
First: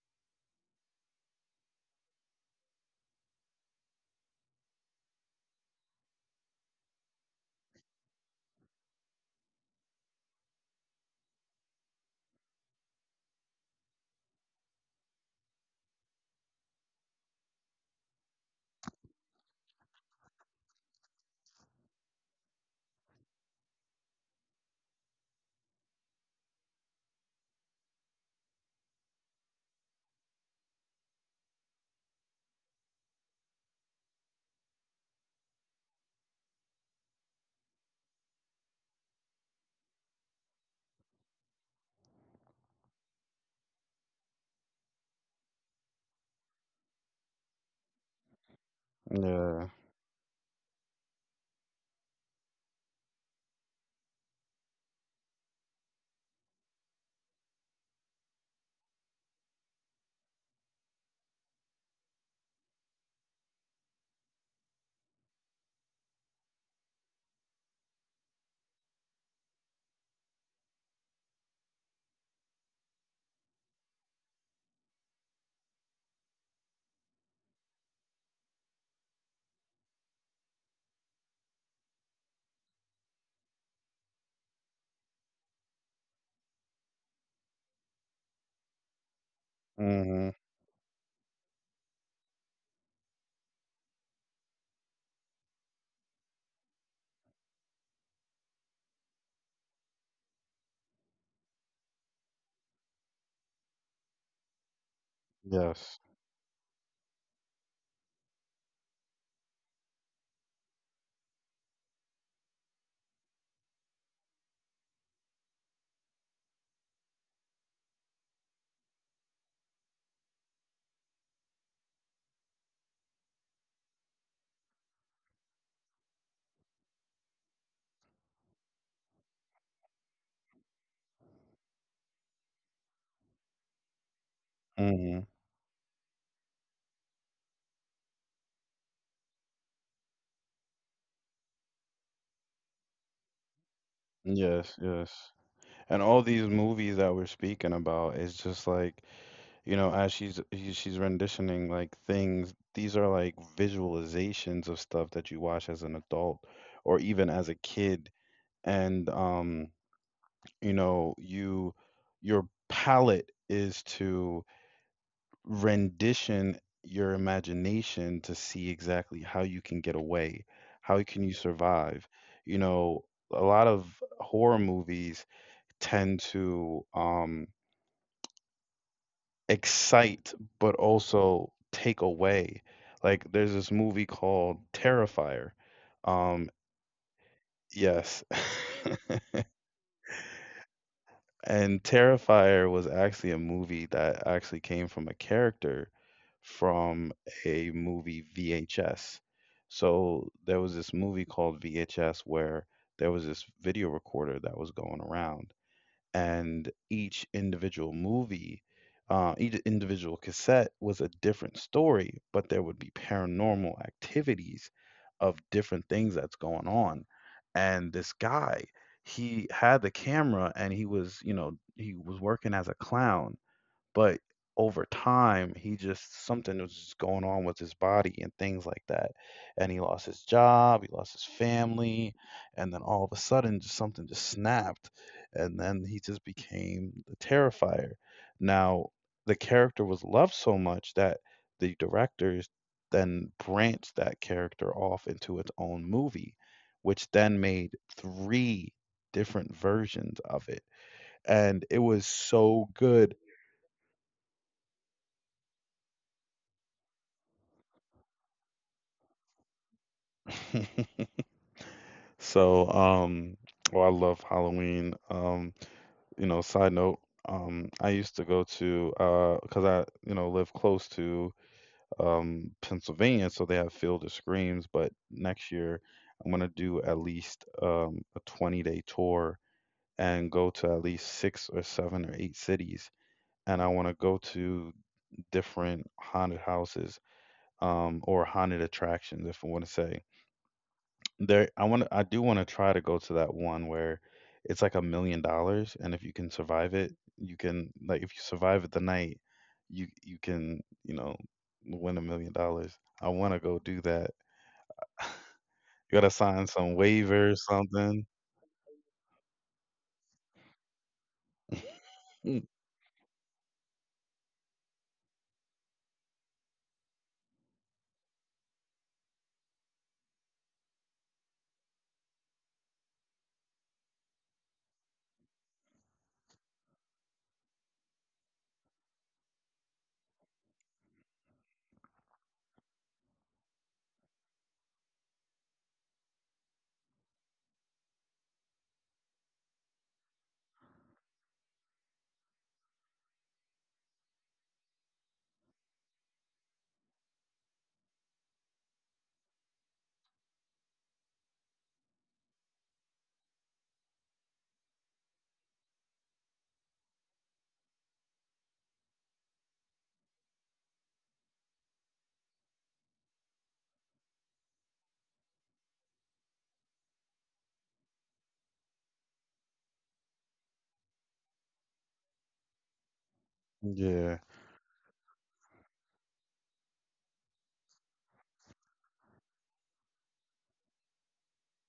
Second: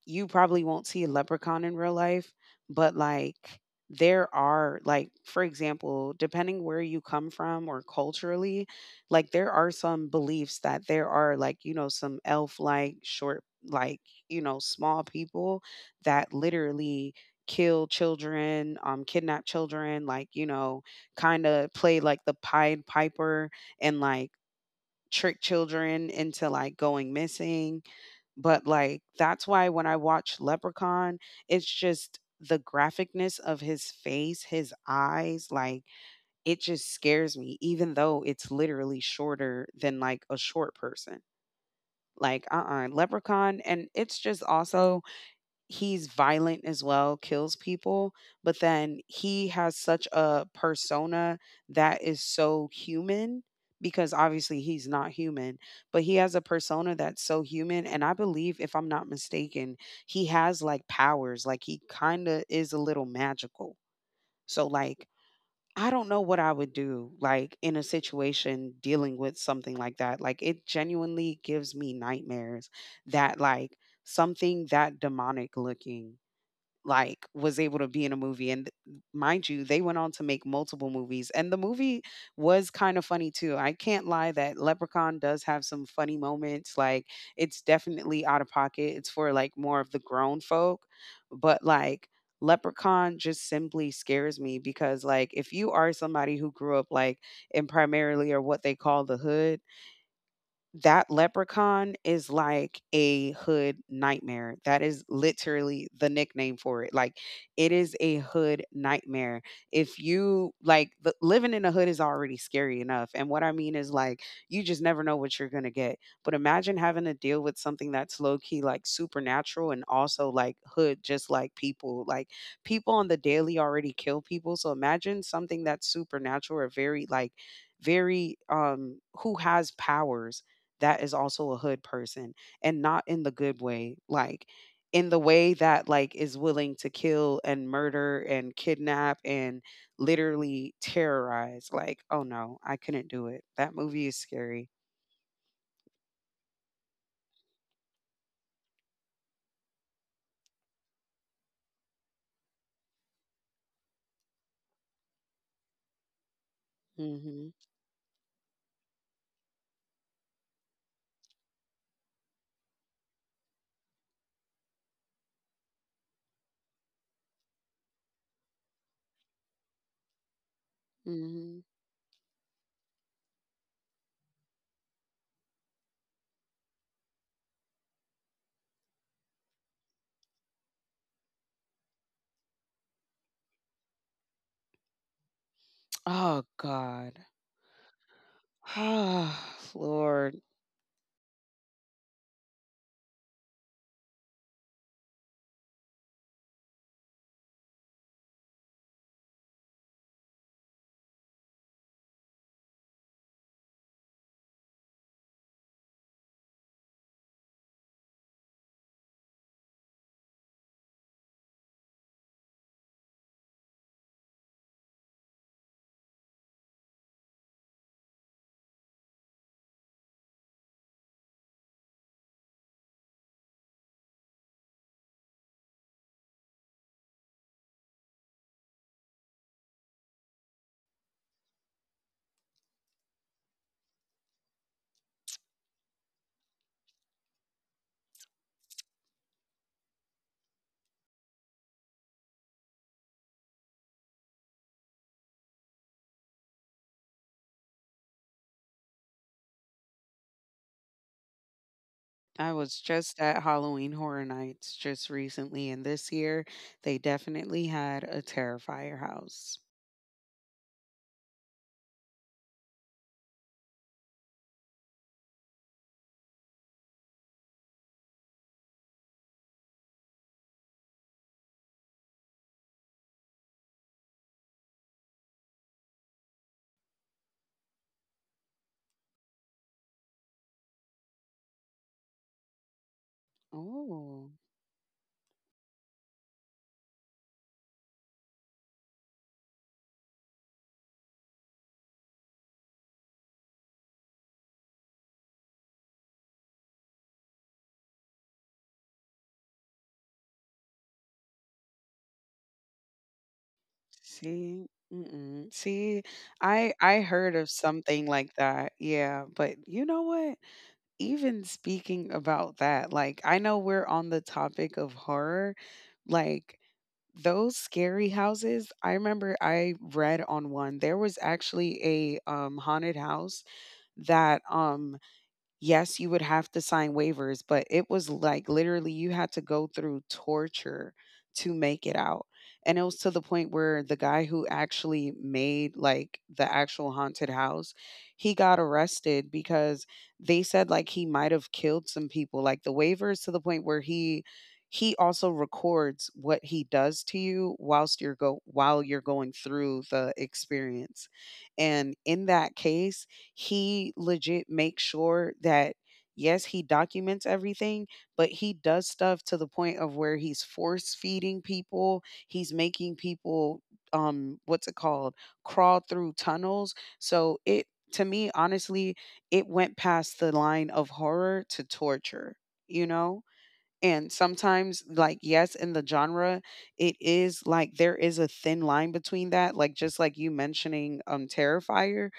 you probably won't see a leprechaun in real life, but, like, there are, like, for example, depending where you come from or culturally, like, there are some beliefs that there are, like, you know, some elf like short, like, you know, small people that literally kill children, kidnap children, like, you know, kind of play like the pied piper and, like, trick children into, like, going missing. But, like, that's why when I watch Leprechaun, it's just the graphicness of his face, his eyes, like, it just scares me, even though it's literally shorter than, like, a short person. Like, Leprechaun. And it's just also he's violent as well, kills people, but then he yeah. has such a persona that is so human, because obviously he's not human, but he has a persona that's so human. And I believe, if I'm not mistaken, he has like powers, like, he kind of is a little magical. So, like, I don't know what I would do, like, in a situation dealing with something like that. Like, it genuinely gives me nightmares, that, like, something that demonic looking, like, was able to be in a movie. And mind you, they went on to make multiple movies. And the movie was kind of funny too, I can't lie. That leprechaun does have some funny moments. Like, it's definitely out of pocket, it's for, like, more of the Mm-hmm. grown folk. But, like, Leprechaun just simply scares me because, like, if you are somebody who grew up, like, in primarily or what they call the hood, that Leprechaun is like a hood nightmare. That is literally Yes. the nickname for it. Like, it is a hood nightmare. If you like the, living in a hood is already scary enough. And what I mean is, like, you just never know what you're going to get. But imagine having to deal with something that's low key, like supernatural and also like hood, just like people. Like, people on the daily already kill people. So imagine something that's supernatural or very who has powers that is also a hood person and not in the good way, like in Mm-hmm. the way that like is willing to kill and murder and kidnap and literally terrorize. Like, oh no, I couldn't do it. That movie is Yes, scary. yes. And all these movies that we're speaking about is just like, you know, as she's renditioning like things, these are like visualizations of stuff that you watch as an adult or even as a Mhm. kid. And you know, your palate is to rendition your imagination to see exactly how you can get away, how can you Mhm. survive. You know, a lot of horror movies tend to, excite, but also take away. Like, there's this movie called Terrifier. Um, Oh god (sighs) yes. (laughs) Oh, Lord. And Terrifier was actually a movie that actually came from a character from a movie VHS. So there was this movie called VHS where there was this video recorder that was going around, and each individual cassette was a different story, but there would be paranormal activities of different things that's going on. And this guy, he had the camera, and he was working as a clown, but over time, he just something was just going on with his body and things like that. And he lost his job, he lost his family, and then all of a sudden, just something just snapped, and then he just became the Terrifier. Now, the character was loved so much that the directors then branched that character off into its own movie, which then made three different versions of it. And it was I so was good. just at Halloween Horror Nights just recently, and this year they definitely had a Terrifier house. (laughs) So, well, I love Halloween. You know, side note, I used to go to, 'cause I, you know, live close to Pennsylvania, so they have Field of Screams, but next year I'm gonna do at least a 20-day day tour and go to at least six or seven or eight cities. And I want to go Oh. to different haunted houses, or haunted attractions, if I want to say. There, I do wanna try to go to that one where it's like $1,000,000, and if you can survive it, you can, like, if you survive it the night, you can, you know, win $1,000,000. I wanna go do that. See, mm-mm. See, You gotta I sign I some heard of waiver or something like something. that. Yeah, but you know what? Even speaking about Mm, that, like I know we're on the topic of horror, like those scary houses. I remember I read on one. There was actually a haunted house that yes, you would have to sign waivers, but it was like literally you had to go through torture to make it out. And it was to the point where the guy who actually made like the actual haunted house, he got arrested because they said like he might have killed some people. Like the waivers, to the point where he also records what he does to you whilst you're go while you're going through the experience. And in that case, he legit makes sure that yes, he documents everything, but he does stuff to the point of where he's force feeding people. He's making people what's it called? Crawl through tunnels. So it to me honestly, it went past the line of horror to torture, you know? And yeah. sometimes, like, yes, in the genre, it is like there is a thin line between that, like just like you mentioning Terrifier.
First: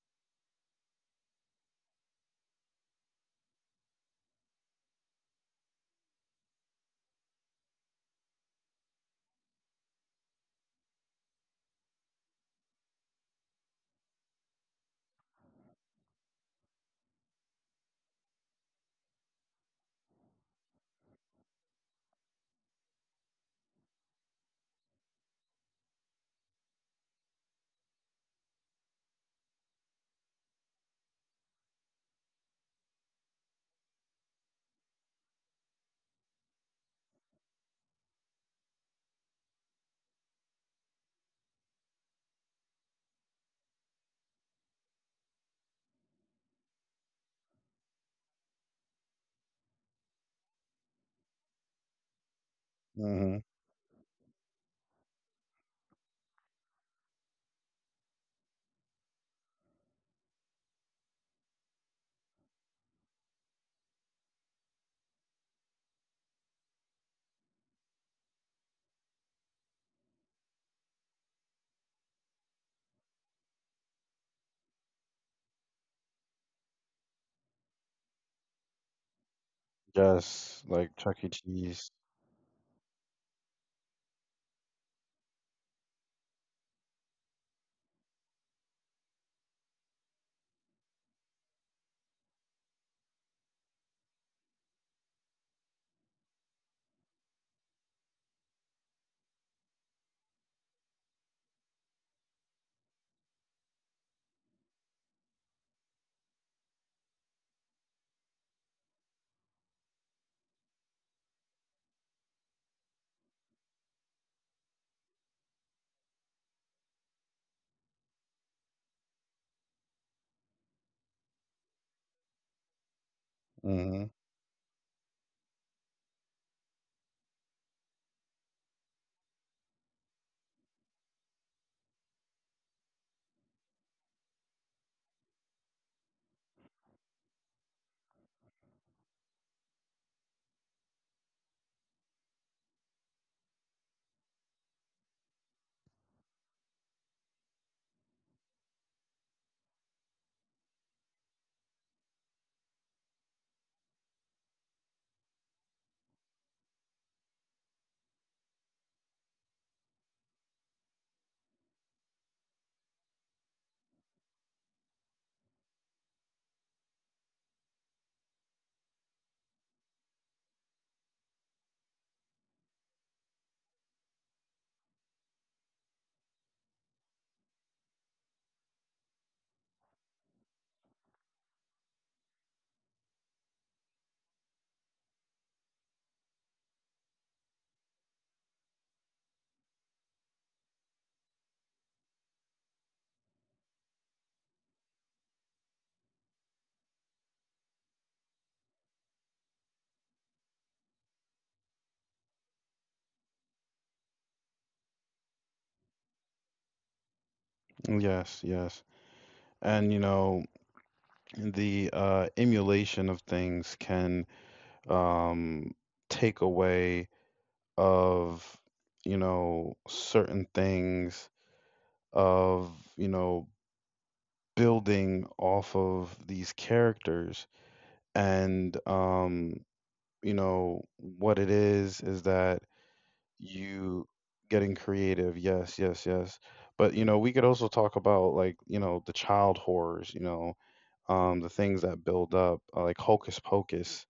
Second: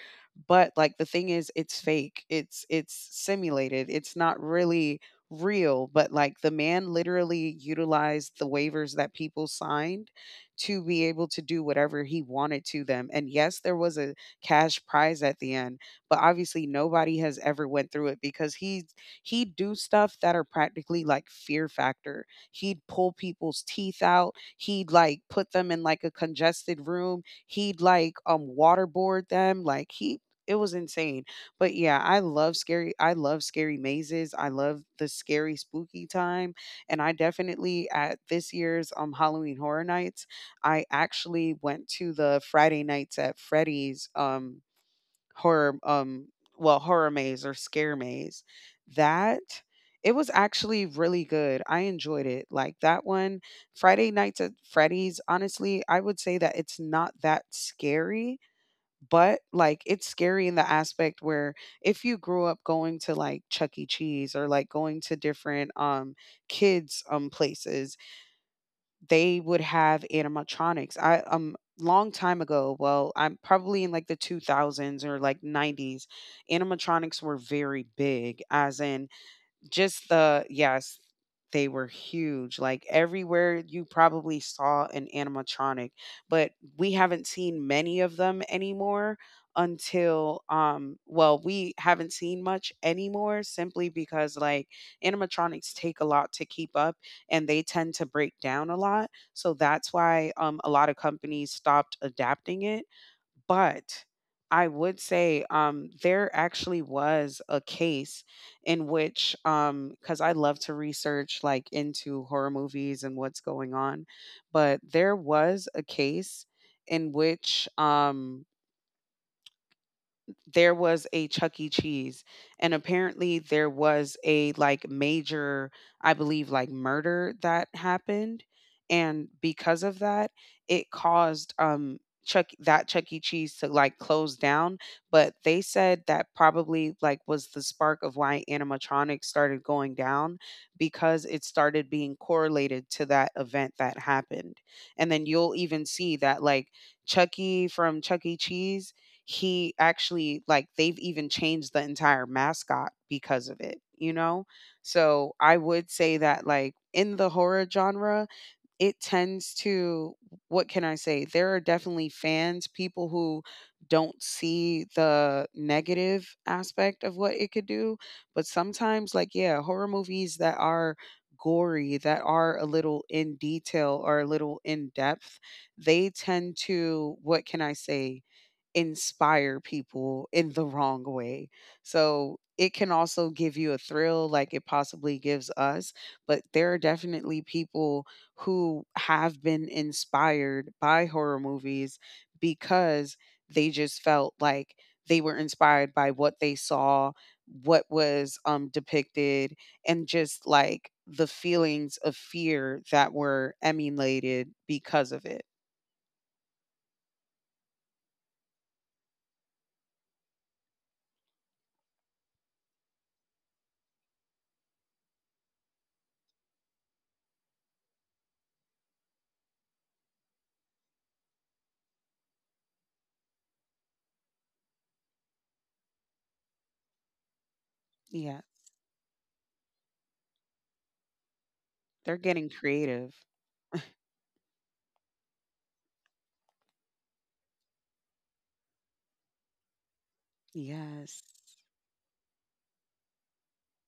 But like the thing is it's fake. It's simulated. It's not really real. But like the man literally utilized the waivers that people signed to be able to do whatever he wanted to them. And yes, there was a cash prize at the end, but obviously nobody has ever went through it because he'd do stuff that are practically like Fear Factor. He'd pull people's teeth out. He'd like put them in like a congested room. He'd like waterboard them. Like he it was insane. But yeah, I love scary mazes. I love the scary spooky time. And I definitely at this year's Halloween Horror Nights, I actually went to the Friday Nights at Freddy's horror, um, horror maze or scare maze. That it was actually really good. I enjoyed it. Like that Mhm. one, Friday Nights at Freddy's. Honestly, I would say that it's not that scary, but like it's scary in the aspect where if you grew up going to like Chuck E. Cheese or like going to different kids places, they would have animatronics. I Long time ago, well, I'm probably in like the 2000s or like 90s, animatronics were very big as in just the Yes, like yes, Chuck E. they were Cheese. huge. Like everywhere you probably saw an animatronic, but we haven't seen many of them anymore until we haven't seen much anymore simply because like animatronics take a lot to keep up and they tend to break down a lot, so that's why a lot of companies stopped adapting it. But I would say there actually was a case in which, because I love to research like into horror movies and what's going on, but there was a case in which there was a Chuck E. Cheese, and apparently there Mhm. was a like major, I believe, like murder that happened, and because of that, it caused Chuck E. Cheese to like close down. But they said that probably like was the spark of why animatronics started going down because it started being correlated to that event that happened, and then you'll even see that like Chucky from Chuck E. Cheese, he actually like they've even changed the entire mascot because of it, you know? So I would say that like in the horror genre, it tends to what can I say? There are definitely fans, people who don't see the negative aspect of what it could do, but sometimes like yeah, horror movies that are gory, that are a little in detail or a little in depth, they tend to what can I say? Inspire people in the wrong way. So it can also give you a thrill like it possibly gives us, but there are definitely people who have been inspired by horror movies because they just felt like they were inspired by what they saw, what was depicted, and just like the feelings of fear that were emulated because of it. Yes, yes. And, you know, the, emulation of things can, um, take away of, you know, certain things of, you know, building off of these characters, Yeah, and you know what it is they're that getting creative. you getting creative. Yes, yes, yes. But, you know, we could also talk about, like, you know, the child horrors, you know, Yes. The things that build up, like Hocus Pocus,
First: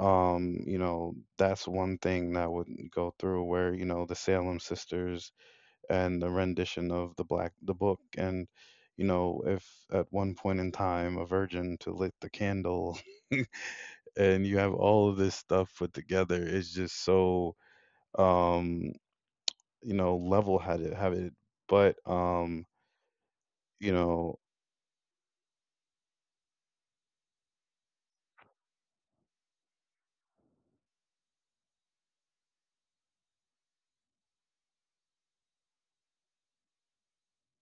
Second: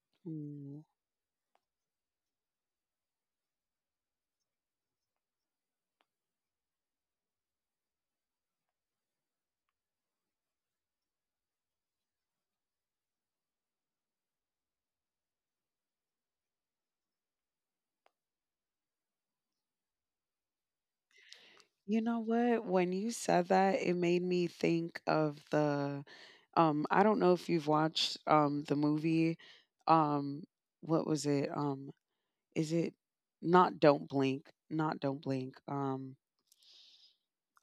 you Mm. know, that's one thing that would go through, where, you know, the Salem sisters and the rendition of the black the book, and, you know, if at one point in time a virgin to lit the candle, (laughs) and you have all of this stuff put together, it's just so, um you know, level headed. But You know what? When you said that, you it made know, me think of the I don't know if you've watched the movie um what was it? Is it not Don't Blink, not Don't Blink.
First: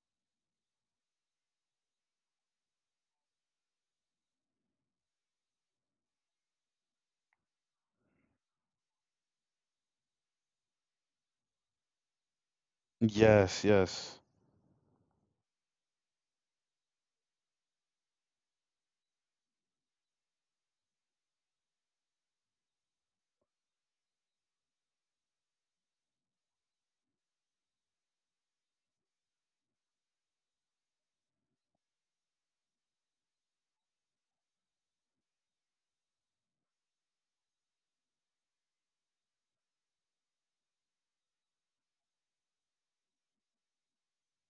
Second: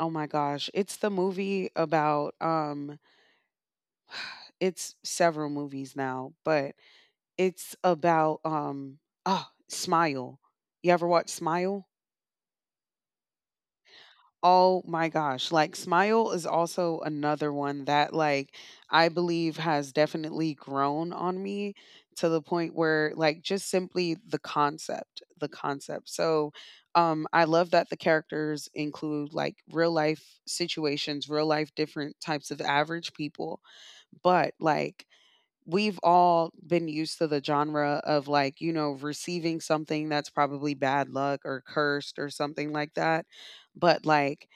Oh my gosh, it's the movie about it's several movies now, but it's about oh, Smile. You ever watch Smile? yes, yes, Oh my gosh, like Smile is also another one that like I believe has definitely grown on me to the point where like just simply the concept. So I love that the characters include like real life situations, real life different types of average people, but like we've all been used to the genre of like, you know, receiving something that's probably bad luck or cursed or something like that. But like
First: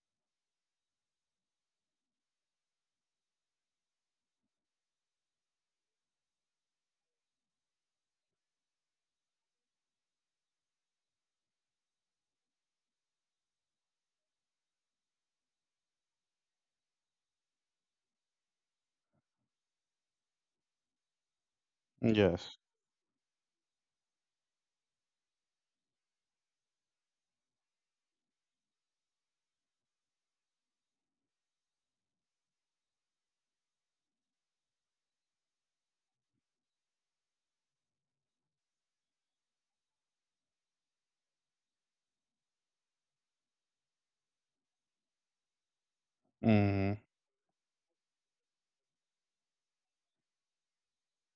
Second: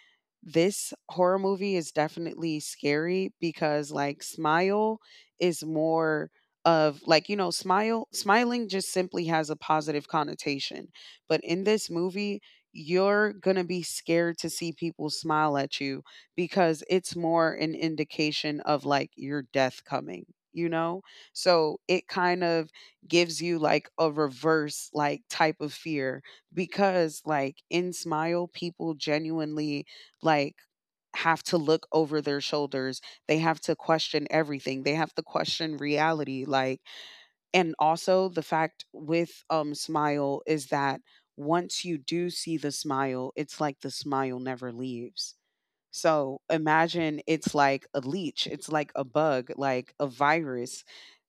this horror movie is definitely scary because like Smile is more of, like, you know, smile smiling just simply has a positive connotation, but in this movie you're going to be scared to see people smile at you because it's more an indication of like your death coming, you know? So it kind yes. of gives you like a reverse like type of fear because like in Smile people genuinely like have to look over their shoulders. They have to question everything. They have to question reality. Like, and also the fact with Smile is that once you do see the smile, it's like the smile never leaves. So Hmm. imagine it's like a leech, it's like a bug, like a virus.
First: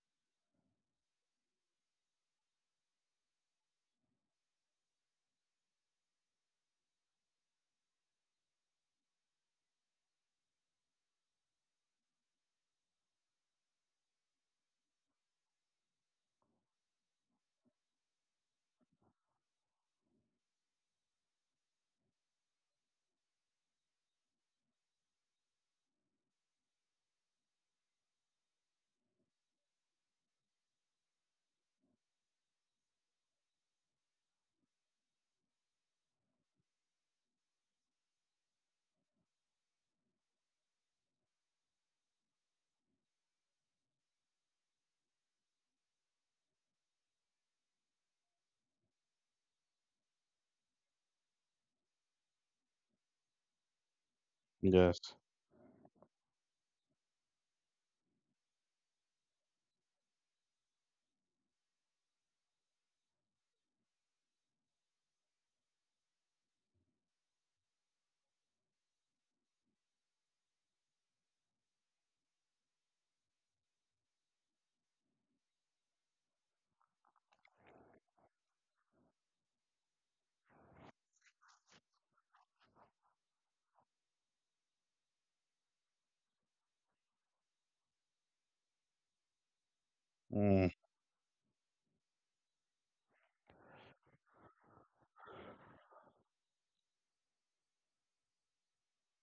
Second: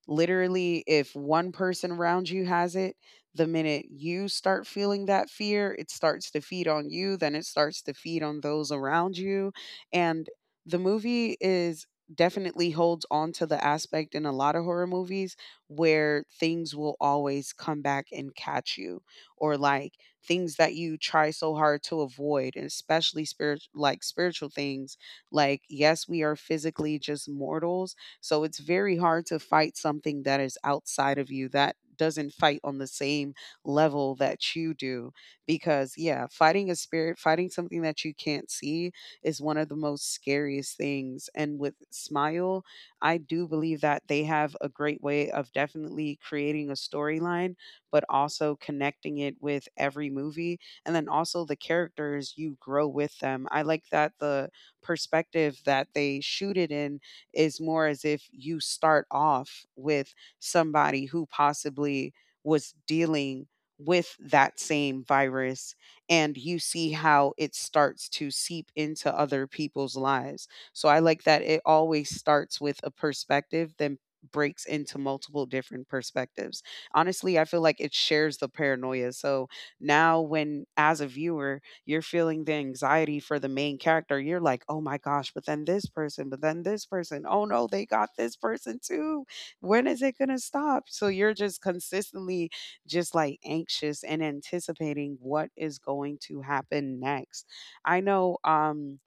Literally, if one person around you has it, the minute you start feeling that fear, it starts to feed on you, then it starts to feed on those around you. And the movie is definitely holds on to the aspect in a lot of horror movies where things will always come back and catch you, or like things that you try so hard to avoid, and especially spirit like spiritual things. Like, yes, we are physically just mortals, so it's very hard to fight something that is outside of you that doesn't fight on the same level that you do. Because, yeah, fighting a spirit, fighting something that you can't see is one of the most scariest things. And with Smile, I do believe that they have a great way of definitely creating a storyline, but also connecting it with every movie. And then also the characters, you grow with them. I like that the Yes. perspective that they shoot it in is more as if you start off with somebody who possibly was dealing with that same virus, and you see how it starts to seep into other people's lives. So I like that it always starts with a perspective, then breaks into multiple different perspectives. Honestly, I feel like it shares the paranoia. So now, when as a viewer, you're feeling the anxiety for the main character. You're like, oh my gosh, but then this person, but then this person. Oh no, they got this person too. When is it going to Mm. stop? So you're just consistently just like anxious and anticipating what is going to happen next. I know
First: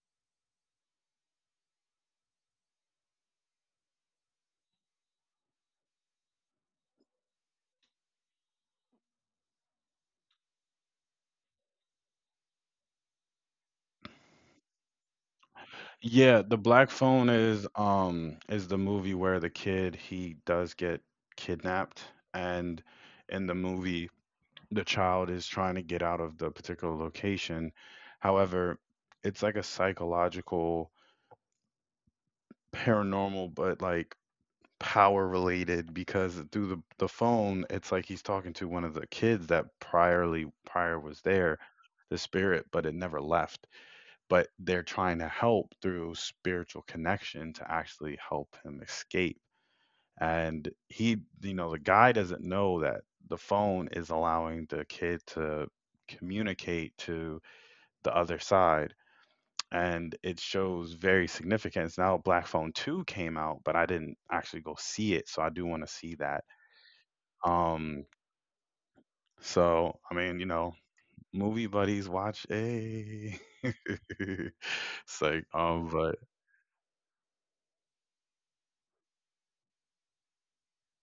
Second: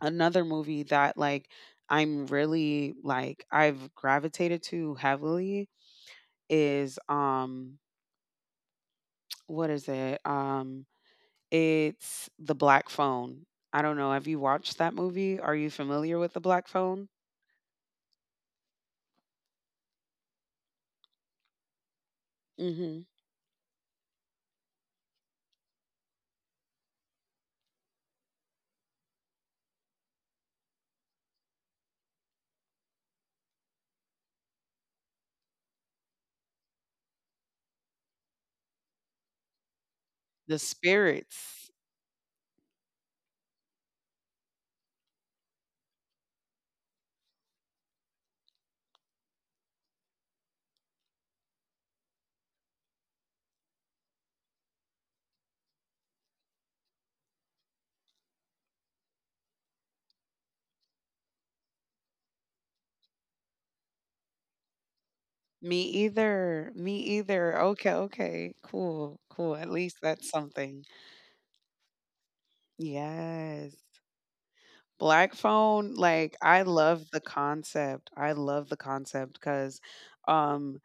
another movie that like I'm really like I've gravitated to heavily is what is it? It's The Black Phone. I don't know, have you watched that movie? Are you familiar with Yeah, The the Black Black Phone? Phone is, is the movie where the kid he does get kidnapped, and Mhm. in the movie the child is trying to get out of the particular location. However, it's like a psychological, paranormal, but, like, power related, because through the phone, it's like he's talking to one of the kids that The prior was there, spirits. the spirit, but it never left. But they're trying to help through spiritual connection to actually help him escape, and he, you know, the guy doesn't know that the phone is allowing the kid to communicate to the other side, and it shows very significance. Now Black Phone 2 came out, but I didn't actually go see it, so I do want to Me see that. either, me either. um Okay, okay. Cool, cool. At so I least mean, you that's know, something. movie buddies watch a Yes. (laughs) it's like, Black Phone, but like I love the (laughs) concept. I love the concept because um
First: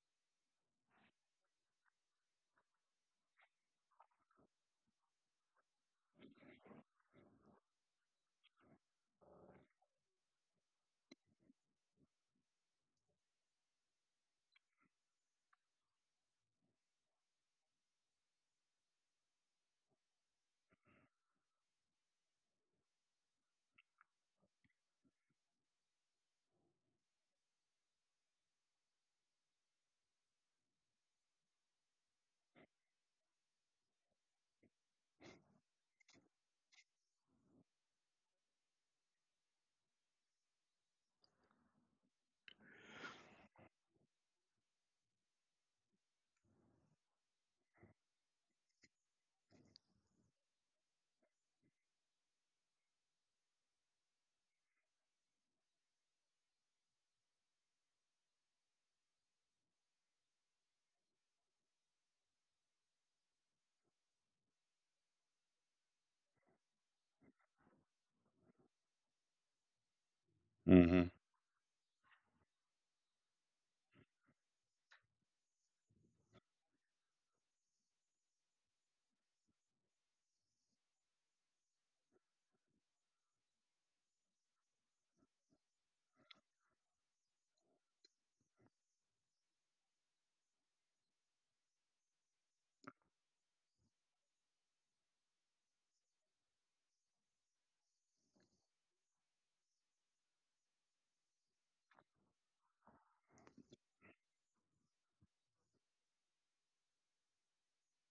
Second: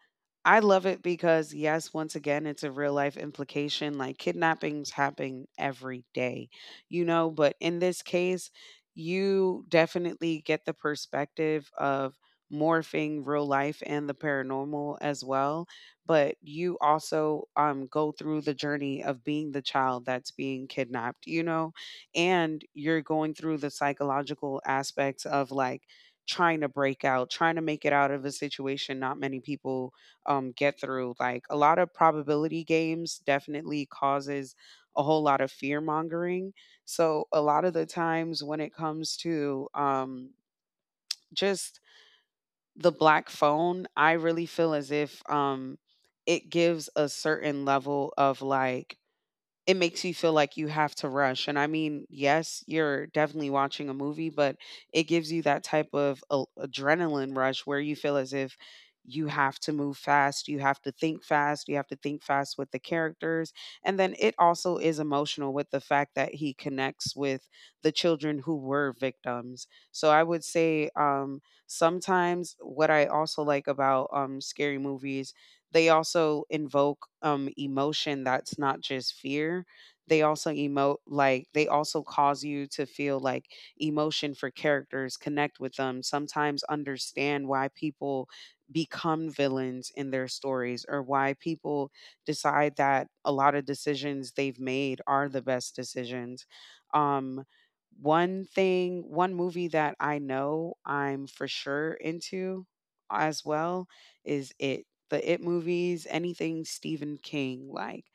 I love it because yes, once again, it's a real life implication. Like kidnappings happen every day, you know, but in this case, you definitely get the perspective of morphing real life and the paranormal as well. But you also go through the journey of being the child that's being kidnapped, you know? And you're going through the psychological aspects of like trying to break out, trying to make it out of a situation not many people get through. Like a lot of probability games definitely causes a whole lot of fear mongering. So a lot of the times when it comes to just the black phone, I really feel as if it gives a certain level of like it makes you feel like you have to rush. And I mean, yes, you're definitely watching a movie, but it gives you that type of a adrenaline rush where you feel as if you have to move fast, you have to think fast, you have to think fast with the characters, and then it also is emotional with the fact that he connects with the children who were victims. So I would say, hmm, sometimes what I also like about scary movies, they also invoke emotion that's not just fear. They also emote, like they also cause you to feel like emotion for characters, connect with them, sometimes understand why people become villains in their stories, or why people decide that a lot of decisions they've made are the best decisions. Um One thing, one movie that I know I'm for sure into as well is it the It movies, anything Stephen King. Like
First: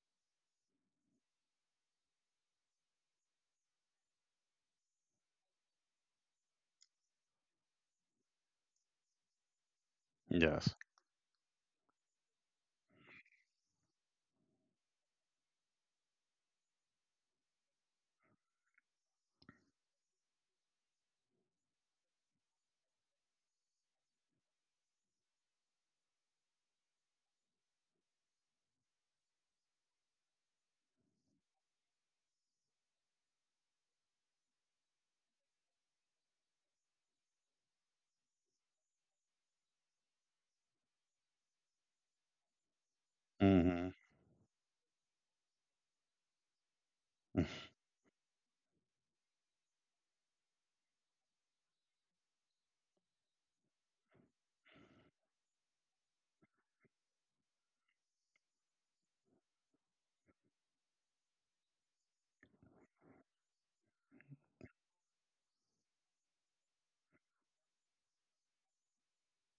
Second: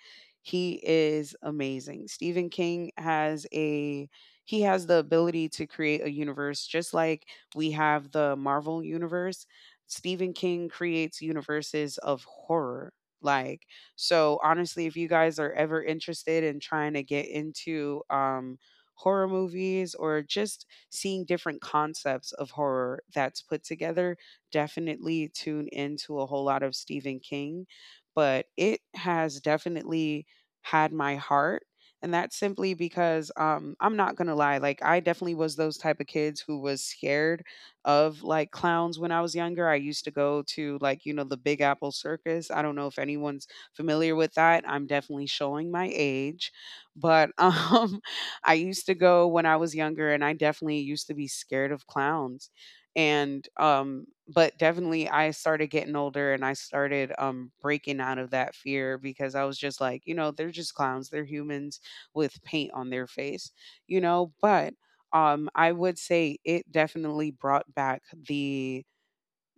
he is amazing. Stephen King has a he has the ability to create a universe just like we have the Marvel universe. Stephen King yes, creates universes of horror. Like so honestly, if you guys are ever interested in trying to get into horror movies or just seeing different concepts of horror that's put together, definitely tune into a whole lot of Stephen King, but it has definitely had my heart. And that's simply because I'm not gonna lie, like I definitely was those type of kids who was scared of like clowns when I was younger. I used to go to, like, you know, the Big Apple Circus. I don't know if anyone's hmm, familiar with that. I'm definitely showing my age. But (laughs) I used to go when I was younger and I definitely used to be scared of clowns, and, but definitely I started getting older and I started, breaking out of that fear because I was just like, you know, they're just clowns. They're humans with paint on their face, you know. But, I would say it definitely brought back the,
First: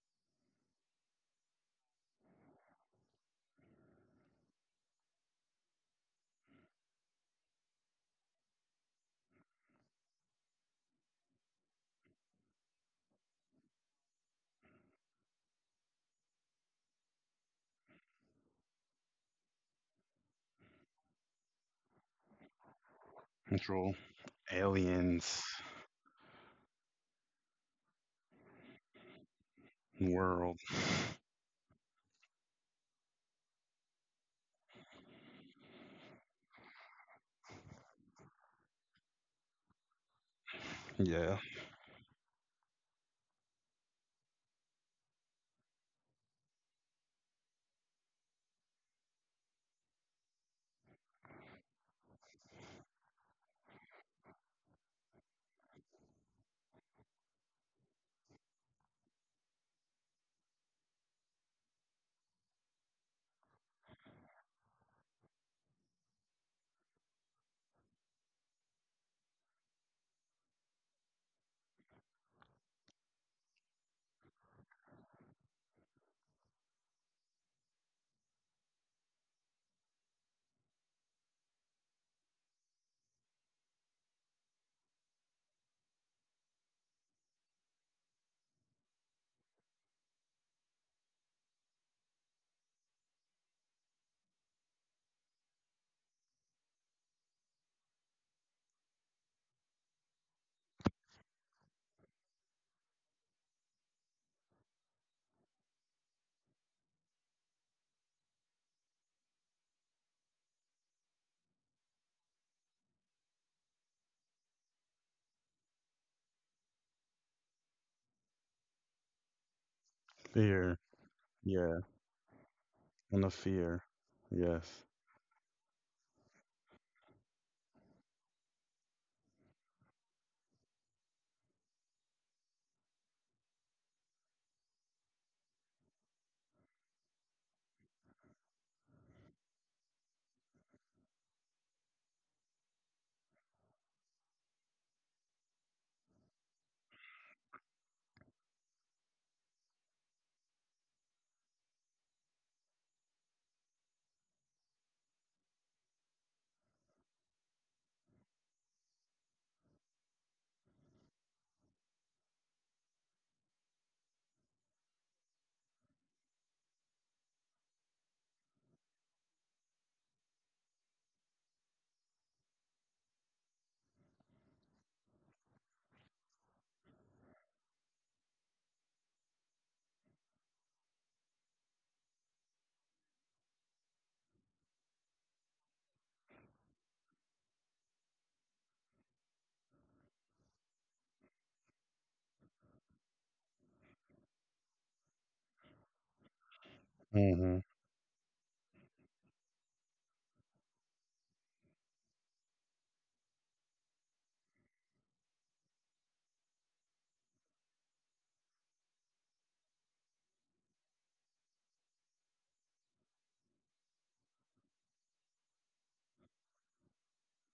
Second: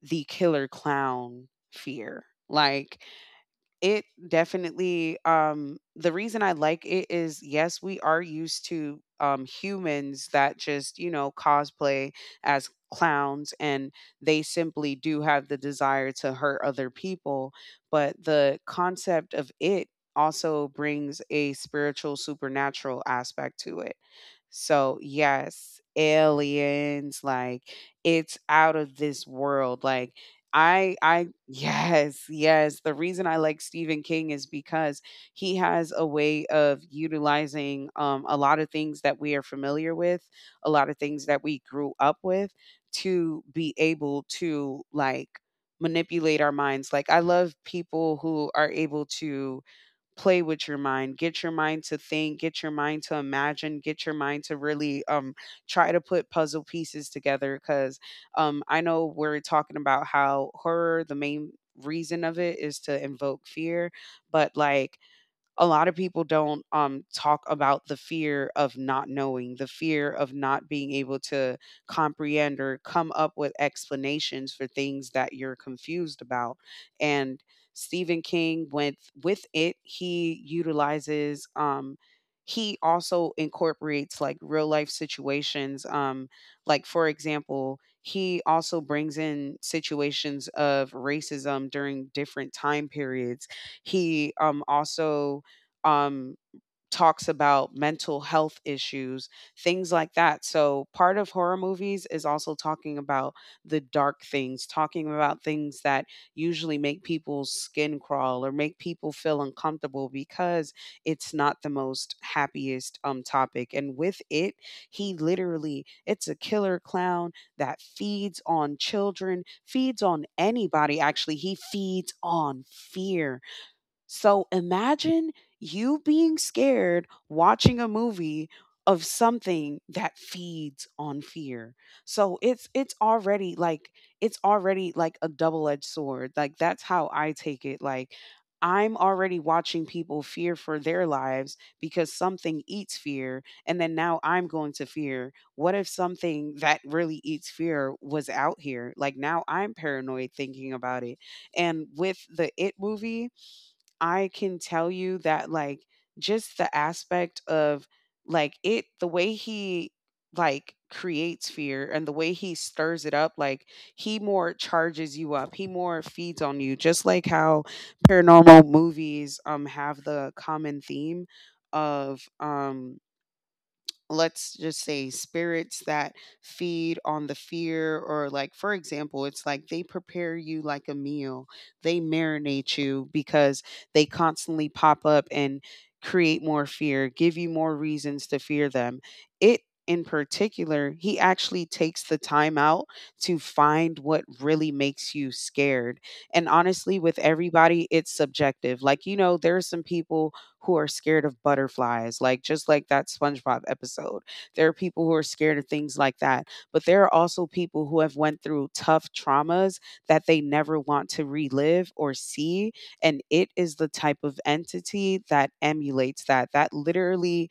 the killer clown fear. Like it definitely the reason I like it is yes, we are used to humans that just, you know, cosplay as clowns, and they simply do have the desire to hurt other people, but the concept of it also brings a spiritual supernatural aspect to control, it. So, aliens, yes, aliens, like it's out of this world. Like world, I yes, yes. The reason I like Stephen King is because he has a way of utilizing a lot of things that we are familiar with, a lot of things yeah, that we grew up with, to be able to like manipulate our minds. Like I love people who are able to play with your mind, get your mind to think, get your mind to imagine, get your mind to really try to put puzzle pieces together. Because I know we're talking about how horror, the main reason of it is to invoke fear, but like a lot of people don't talk about the fear of not knowing, the fear of not being able to comprehend or come up with explanations for things that you're confused about. And Stephen King went with it. He utilizes. He also incorporates like real life situations. Like for example, he also brings in situations of racism during different time periods. He also um, talks about mental health issues, things like that. So, part of horror movies is also talking about the dark things, talking about things that usually make people's skin crawl or make people feel uncomfortable because it's not the most happiest topic. And with it, he literally it's a killer clown that feeds on children, feeds on fear. anybody actually. He Yeah, feeds on and the fear, fear. so Yes. imagine you being scared watching a movie of something that feeds on fear. So it's already like it's already like a double-edged sword. Like that's how I take it. Like I'm already watching people fear for their lives because something eats fear, and then now I'm going to fear. What if something that really eats fear was out here? Like now I'm paranoid thinking about it. And with the It movie, I can tell you that like just the aspect of like it, the way he like creates fear and the way he stirs it up, like he more charges you up, he more feeds on you, just like how paranormal movies have the common theme of let's just say spirits that feed on the fear, or like for example it's like they prepare you like a meal, they marinate you because they constantly pop up and create more fear, give you more reasons to fear them. It in particular, he actually takes the time out to find what really makes you scared. And honestly with Hmm. everybody, it's subjective. Like, you know, there are some people who are scared of butterflies, like just like that SpongeBob episode. There are people who are scared of things like that, but there are also people who have went through tough traumas that they never want to relive or see, and it is the type of entity that emulates that. That literally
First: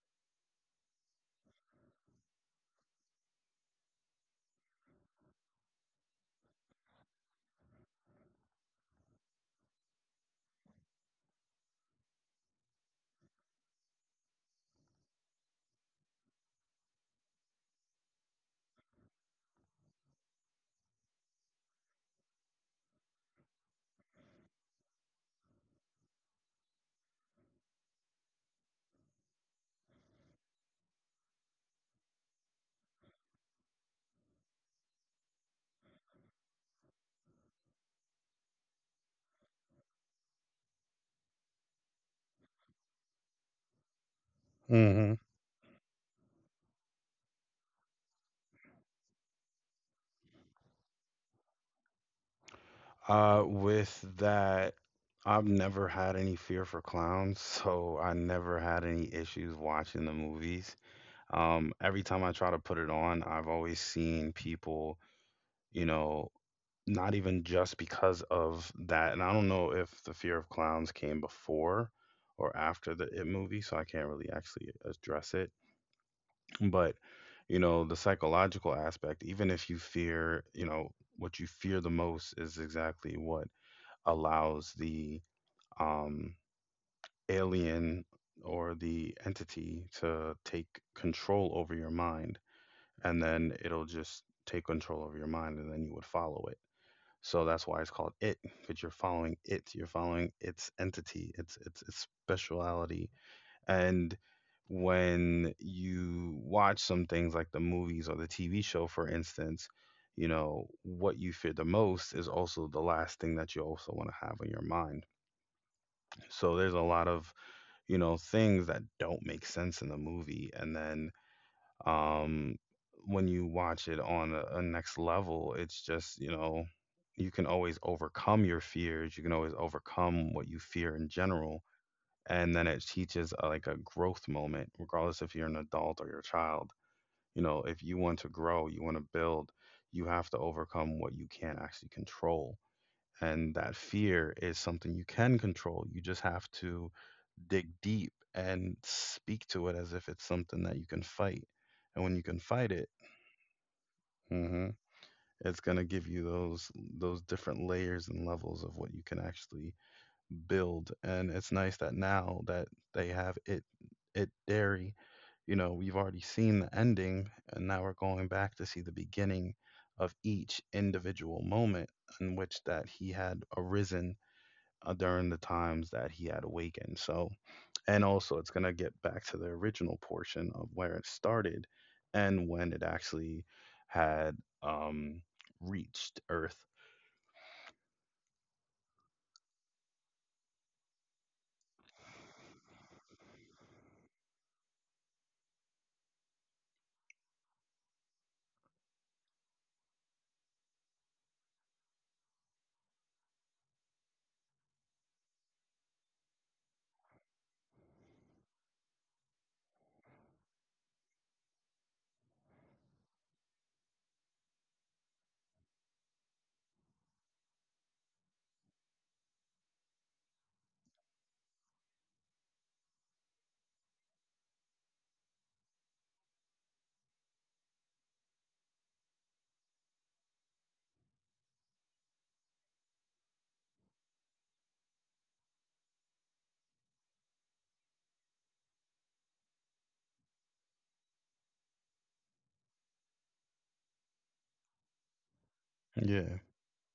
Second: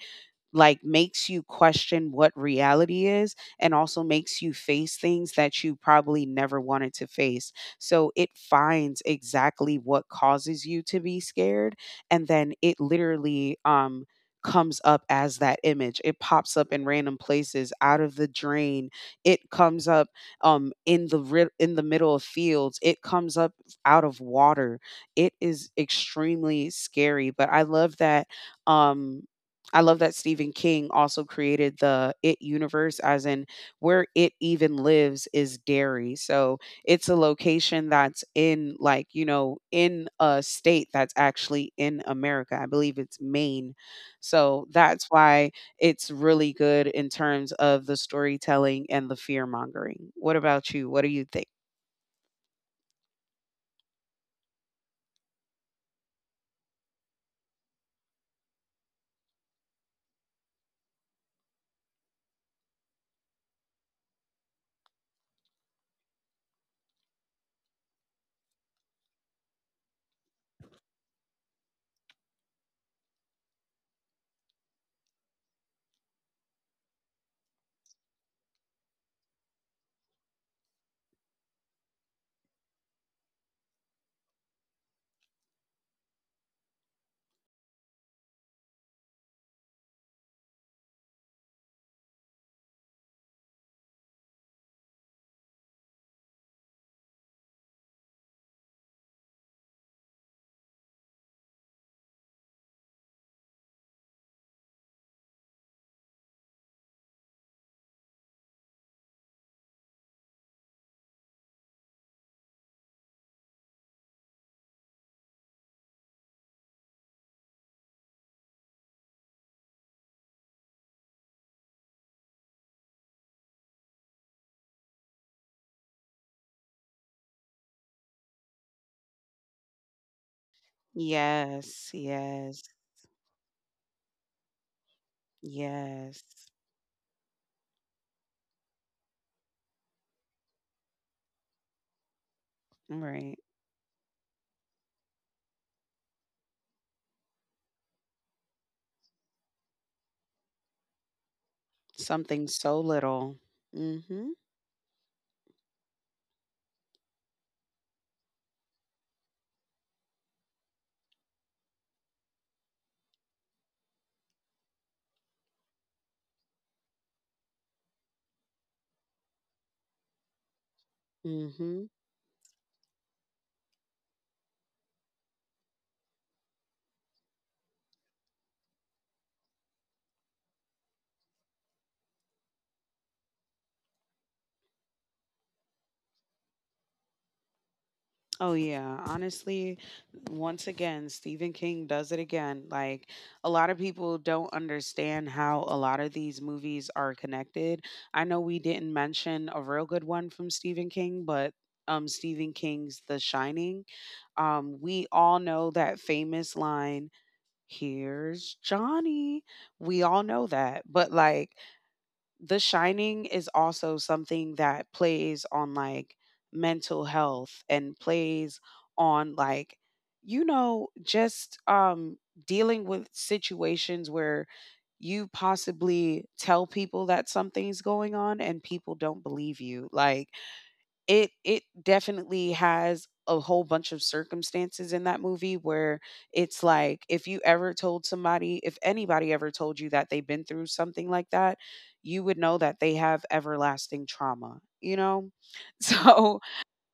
like makes you question what reality is, and also makes you face things that you probably never wanted to face. So it finds exactly what causes you to be scared, and then it literally comes up as that image. It pops up in random places out of the drain. It comes up in the in the middle of fields. It comes up out of water. It is extremely scary, but um I love that Stephen King also created the It universe, as in where it even lives is Derry. So it's a location that's in, like, you know, in a state that's actually in America. I believe it's Maine. So that's Hmm. why it's really good in terms of the storytelling and the fear mongering. What about you? What do you think? With that, I've never had any fear for clowns, (laughs) so I never had any issues watching the movies. Every time I try to put it on, I've always seen people, you know, not even just because of that. And I don't know if the fear of clowns came before or after the It movie, so I can't really actually address it. But, you know, the psychological aspect, even if you fear, you know, what you fear the most is exactly what allows the, um, alien or the entity to take control over your mind. And then it'll just take control over your mind, and then you would follow it. So that's why it's called it, because you're following it. You're following its entity, its speciality, and when you watch some things like the movies or the TV show, for instance, you know, what you fear the most is also the last thing that you also want to have on your mind. So there's a lot of, you know, things that don't make sense in the movie. And then, um, when you watch it on a next level, it's just, you know, you can always overcome your fears. You can always overcome what you fear in general, Yes, and then yes, it teaches, like a growth moment, regardless if you're an adult or you're a yes. child. You know, if you want to grow, you want to build, you have to overcome what you can't actually control, Right. and that fear is something you can control. You just have to dig deep and speak to it as if it's something that you can fight, and when you can Something fight so it, little. Mm hmm. mhm, it's going to give you those different layers and levels of what you can actually build. And it's nice that now that they have it, it dairy, you know, we've already seen the ending, and now we're going back to see the beginning of each individual Mm moment hmm. in which that he had arisen, during the times that he had awakened. So, and also it's going to get back to the original portion of where it started, and when it actually had, um reached earth. Oh yeah, honestly, once again, Stephen King does it again. Like a lot of people don't understand how a lot of these movies are connected. I know we didn't mention a real good one from Stephen King, but Stephen King's The Shining. We all know that famous line, "Here's Johnny." We all know that. But like the Shining is also something that plays on like mental health and plays on like, you know, just dealing with situations where you possibly tell people that something's going on and people don't believe you. Like it definitely has a whole bunch of circumstances in that movie where it's like if you ever told somebody, if anybody ever told you that they've been through something like that, you would know that they have everlasting trauma, you know? (laughs) Yeah. So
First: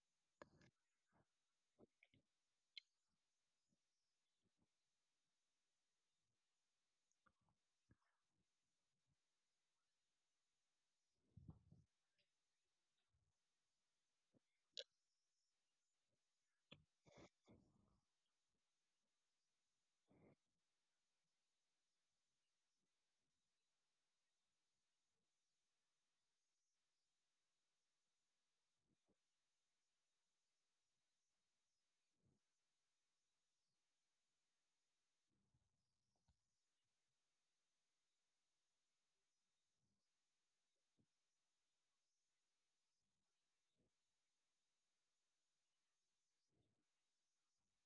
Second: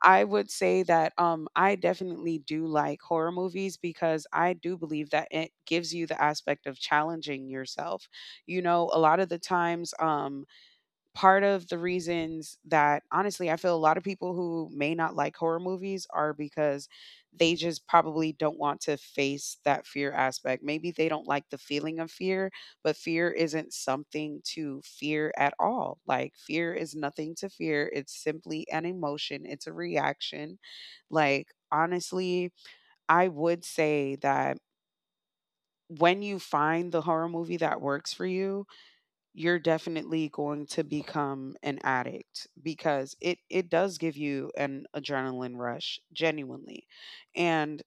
I would say that I definitely do like horror movies because I do believe that it gives you the aspect of challenging yourself. You know, a lot of the times part of the reasons that honestly I feel a lot of people who may not like horror movies are because they just probably don't want to face that fear aspect. Maybe they don't like the feeling of fear, but fear isn't something to fear at all. Like fear is nothing to fear. It's simply an emotion, it's a reaction. Like honestly, I would say that when you find the horror movie that works for you, you're definitely going to become an addict because it does give you an adrenaline rush genuinely. And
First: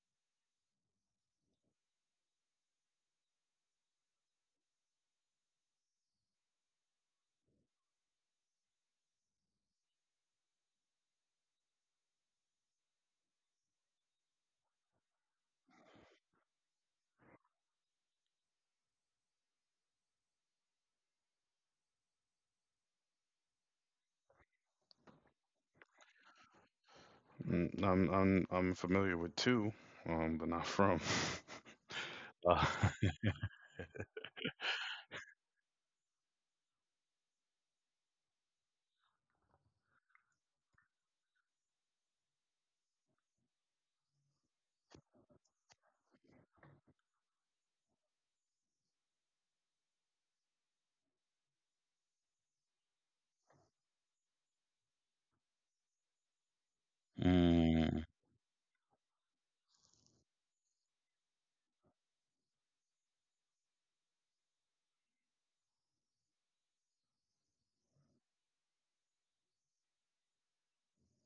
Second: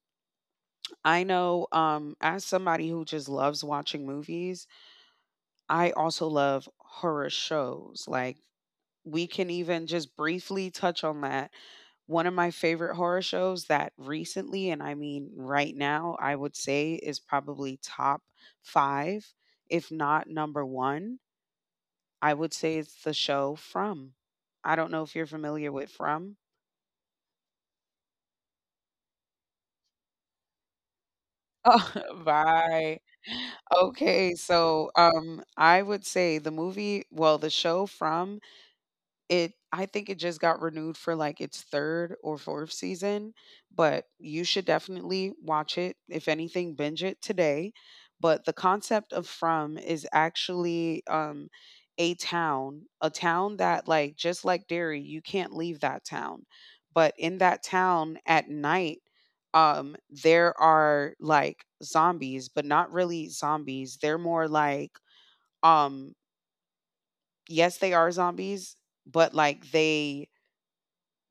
I know as somebody who just loves watching movies, I also love horror shows. Like we can even just briefly touch on that. One of my favorite horror shows that recently, and I mean right now, I would say is probably top five, if not number one, I would say it's the show From. I don't know if you're familiar with From. Mm, I'm familiar with two, but not from. (laughs) Oh. (laughs) Uh, Right. (laughs) Okay, so, I would say the movie well, the show From It I think it just got renewed for like its 3rd or 4th season, but you should definitely watch it. If anything, binge it today. But the concept of From is actually a town that like just like Derry, you can't leave that town. But in that mm, town at night, there are like zombies, but not really zombies. They're more like um yes, they are zombies, but like they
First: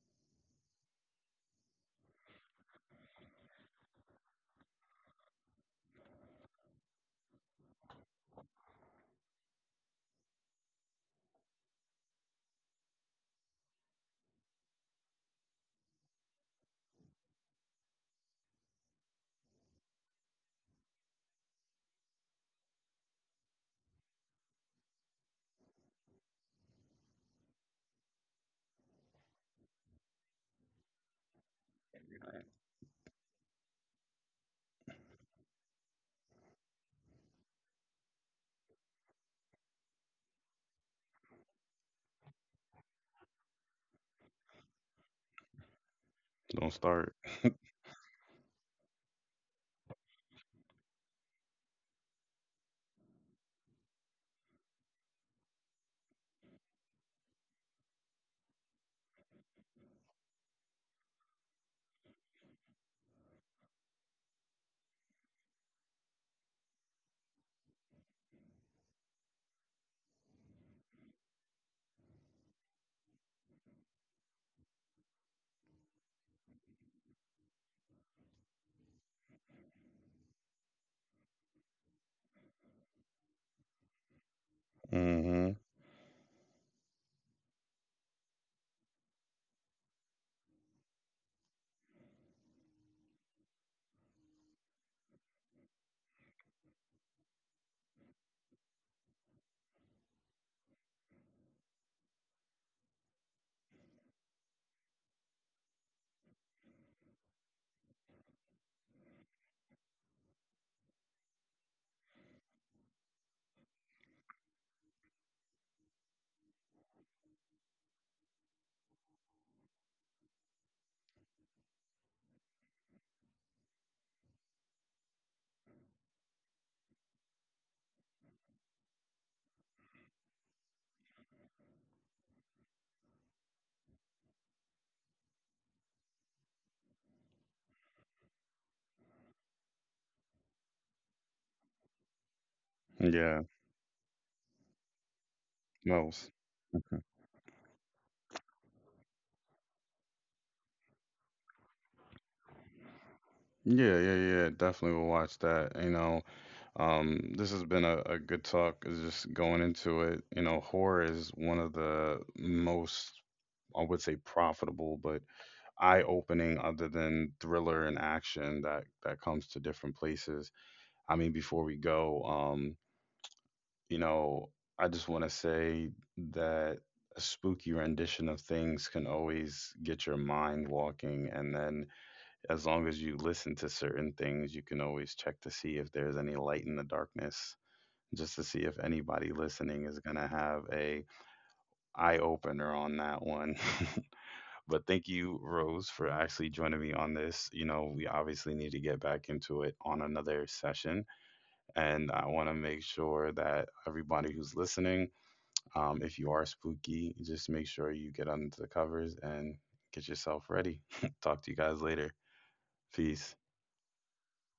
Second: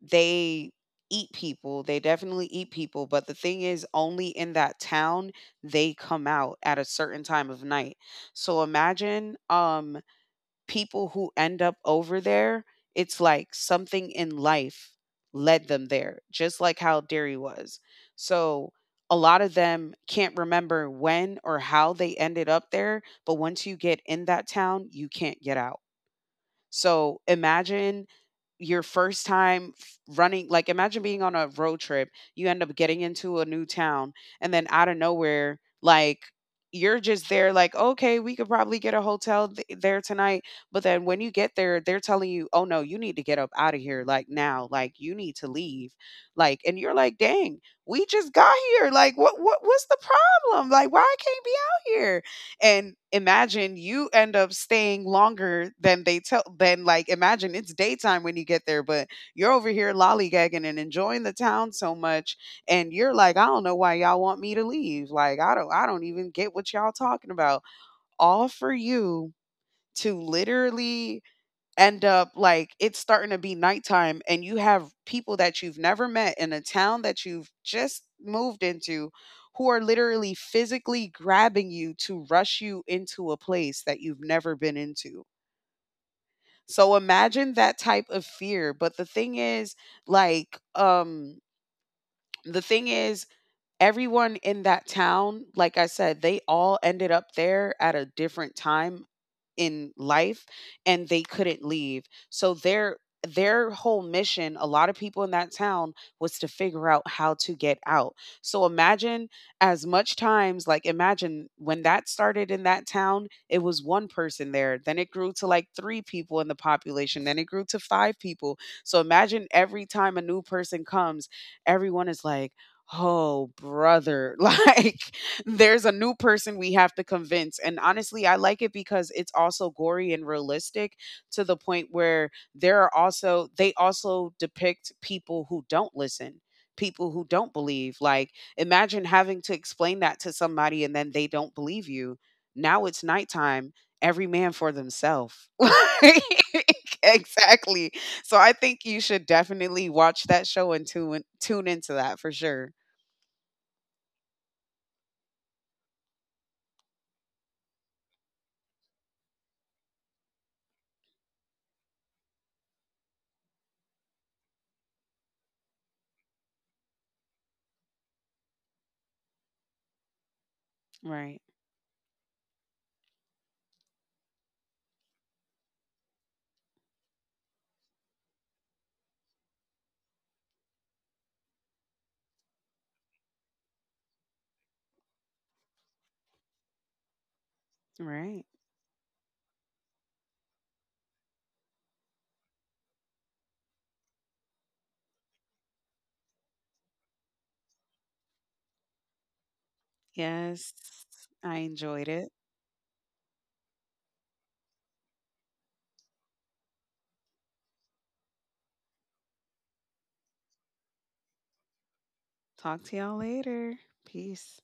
they eat people, they definitely eat people, but the thing is only in that town they come out at a certain time of night. So imagine people who end up over there, it's like something in life led them there, just like how Derry was. So a lot of them can't remember when or how they ended up there, but once you get in that town, you can't get out. So imagine your first time running, like imagine being on a road trip. You end up getting into a new town, and then out of nowhere, like you're just there, like, okay, we could probably get a hotel there tonight. But then when you get there, they're telling you, oh no, you need to get up out of here, like now, like you need to leave. Like, don't and you're start. like, dang, we just got here. Like, what's the problem? Like, why I can't be out here? And imagine you end up staying longer than they tell than like imagine it's daytime when you get there, but you're over here lollygagging and enjoying the town so much, and you're like I don't know why y'all want me to leave, like I don't even get what y'all talking about. All for you to literally end up like it's starting to be nighttime and you have people that you've never met in a town that you've just moved into who are literally physically grabbing you to rush you into a place that you've never been into. Hmm. So imagine that type of fear, but like um the thing is everyone in that town, like I said, they all ended up there at a different time in life, and they couldn't leave. So their whole mission, a lot of people in that town, was to figure out how to get out. So imagine as much times, like imagine when that started in that town, it was one person there, then it grew to like 3 people in the population, then it grew to 5 people. So imagine every time a new person comes, everyone is like, "Oh, brother." (laughs) Like (laughs) there's a new person we have to convince. And honestly, I like it because it's also gory and realistic to the point where there are also they also depict people who don't listen. People who don't believe. Like, imagine having to explain that to somebody and then they don't believe you. Now it's Yeah, nighttime, every man for themselves. most. (laughs) Exactly. So I think you should definitely watch that show and tune into that for sure. Yeah, yeah, yeah. Definitely will watch that. You know, this has been a good talk. Is just going into it, you know, horror is one of the most, I would say, profitable, but eye-opening, other than thriller and action that comes to different places. I mean, Right. before we go, you know, I just want to say that a spooky rendition of things can always get your mind walking, and then as long as you listen to certain things, you can always check to see if there's any light in the darkness, just Right. to see if anybody listening is going to have a eye opener on that one. (laughs) But thank you, Rose, for actually joining me on this. You know, we obviously need to get back into it on another Yes. session, I enjoyed and I it. want to make sure that everybody who's listening, if you are spooky, just make sure you get under the covers and get yourself ready. (laughs) Talk to you guys later. Talk to y'all Peace. later. Peace.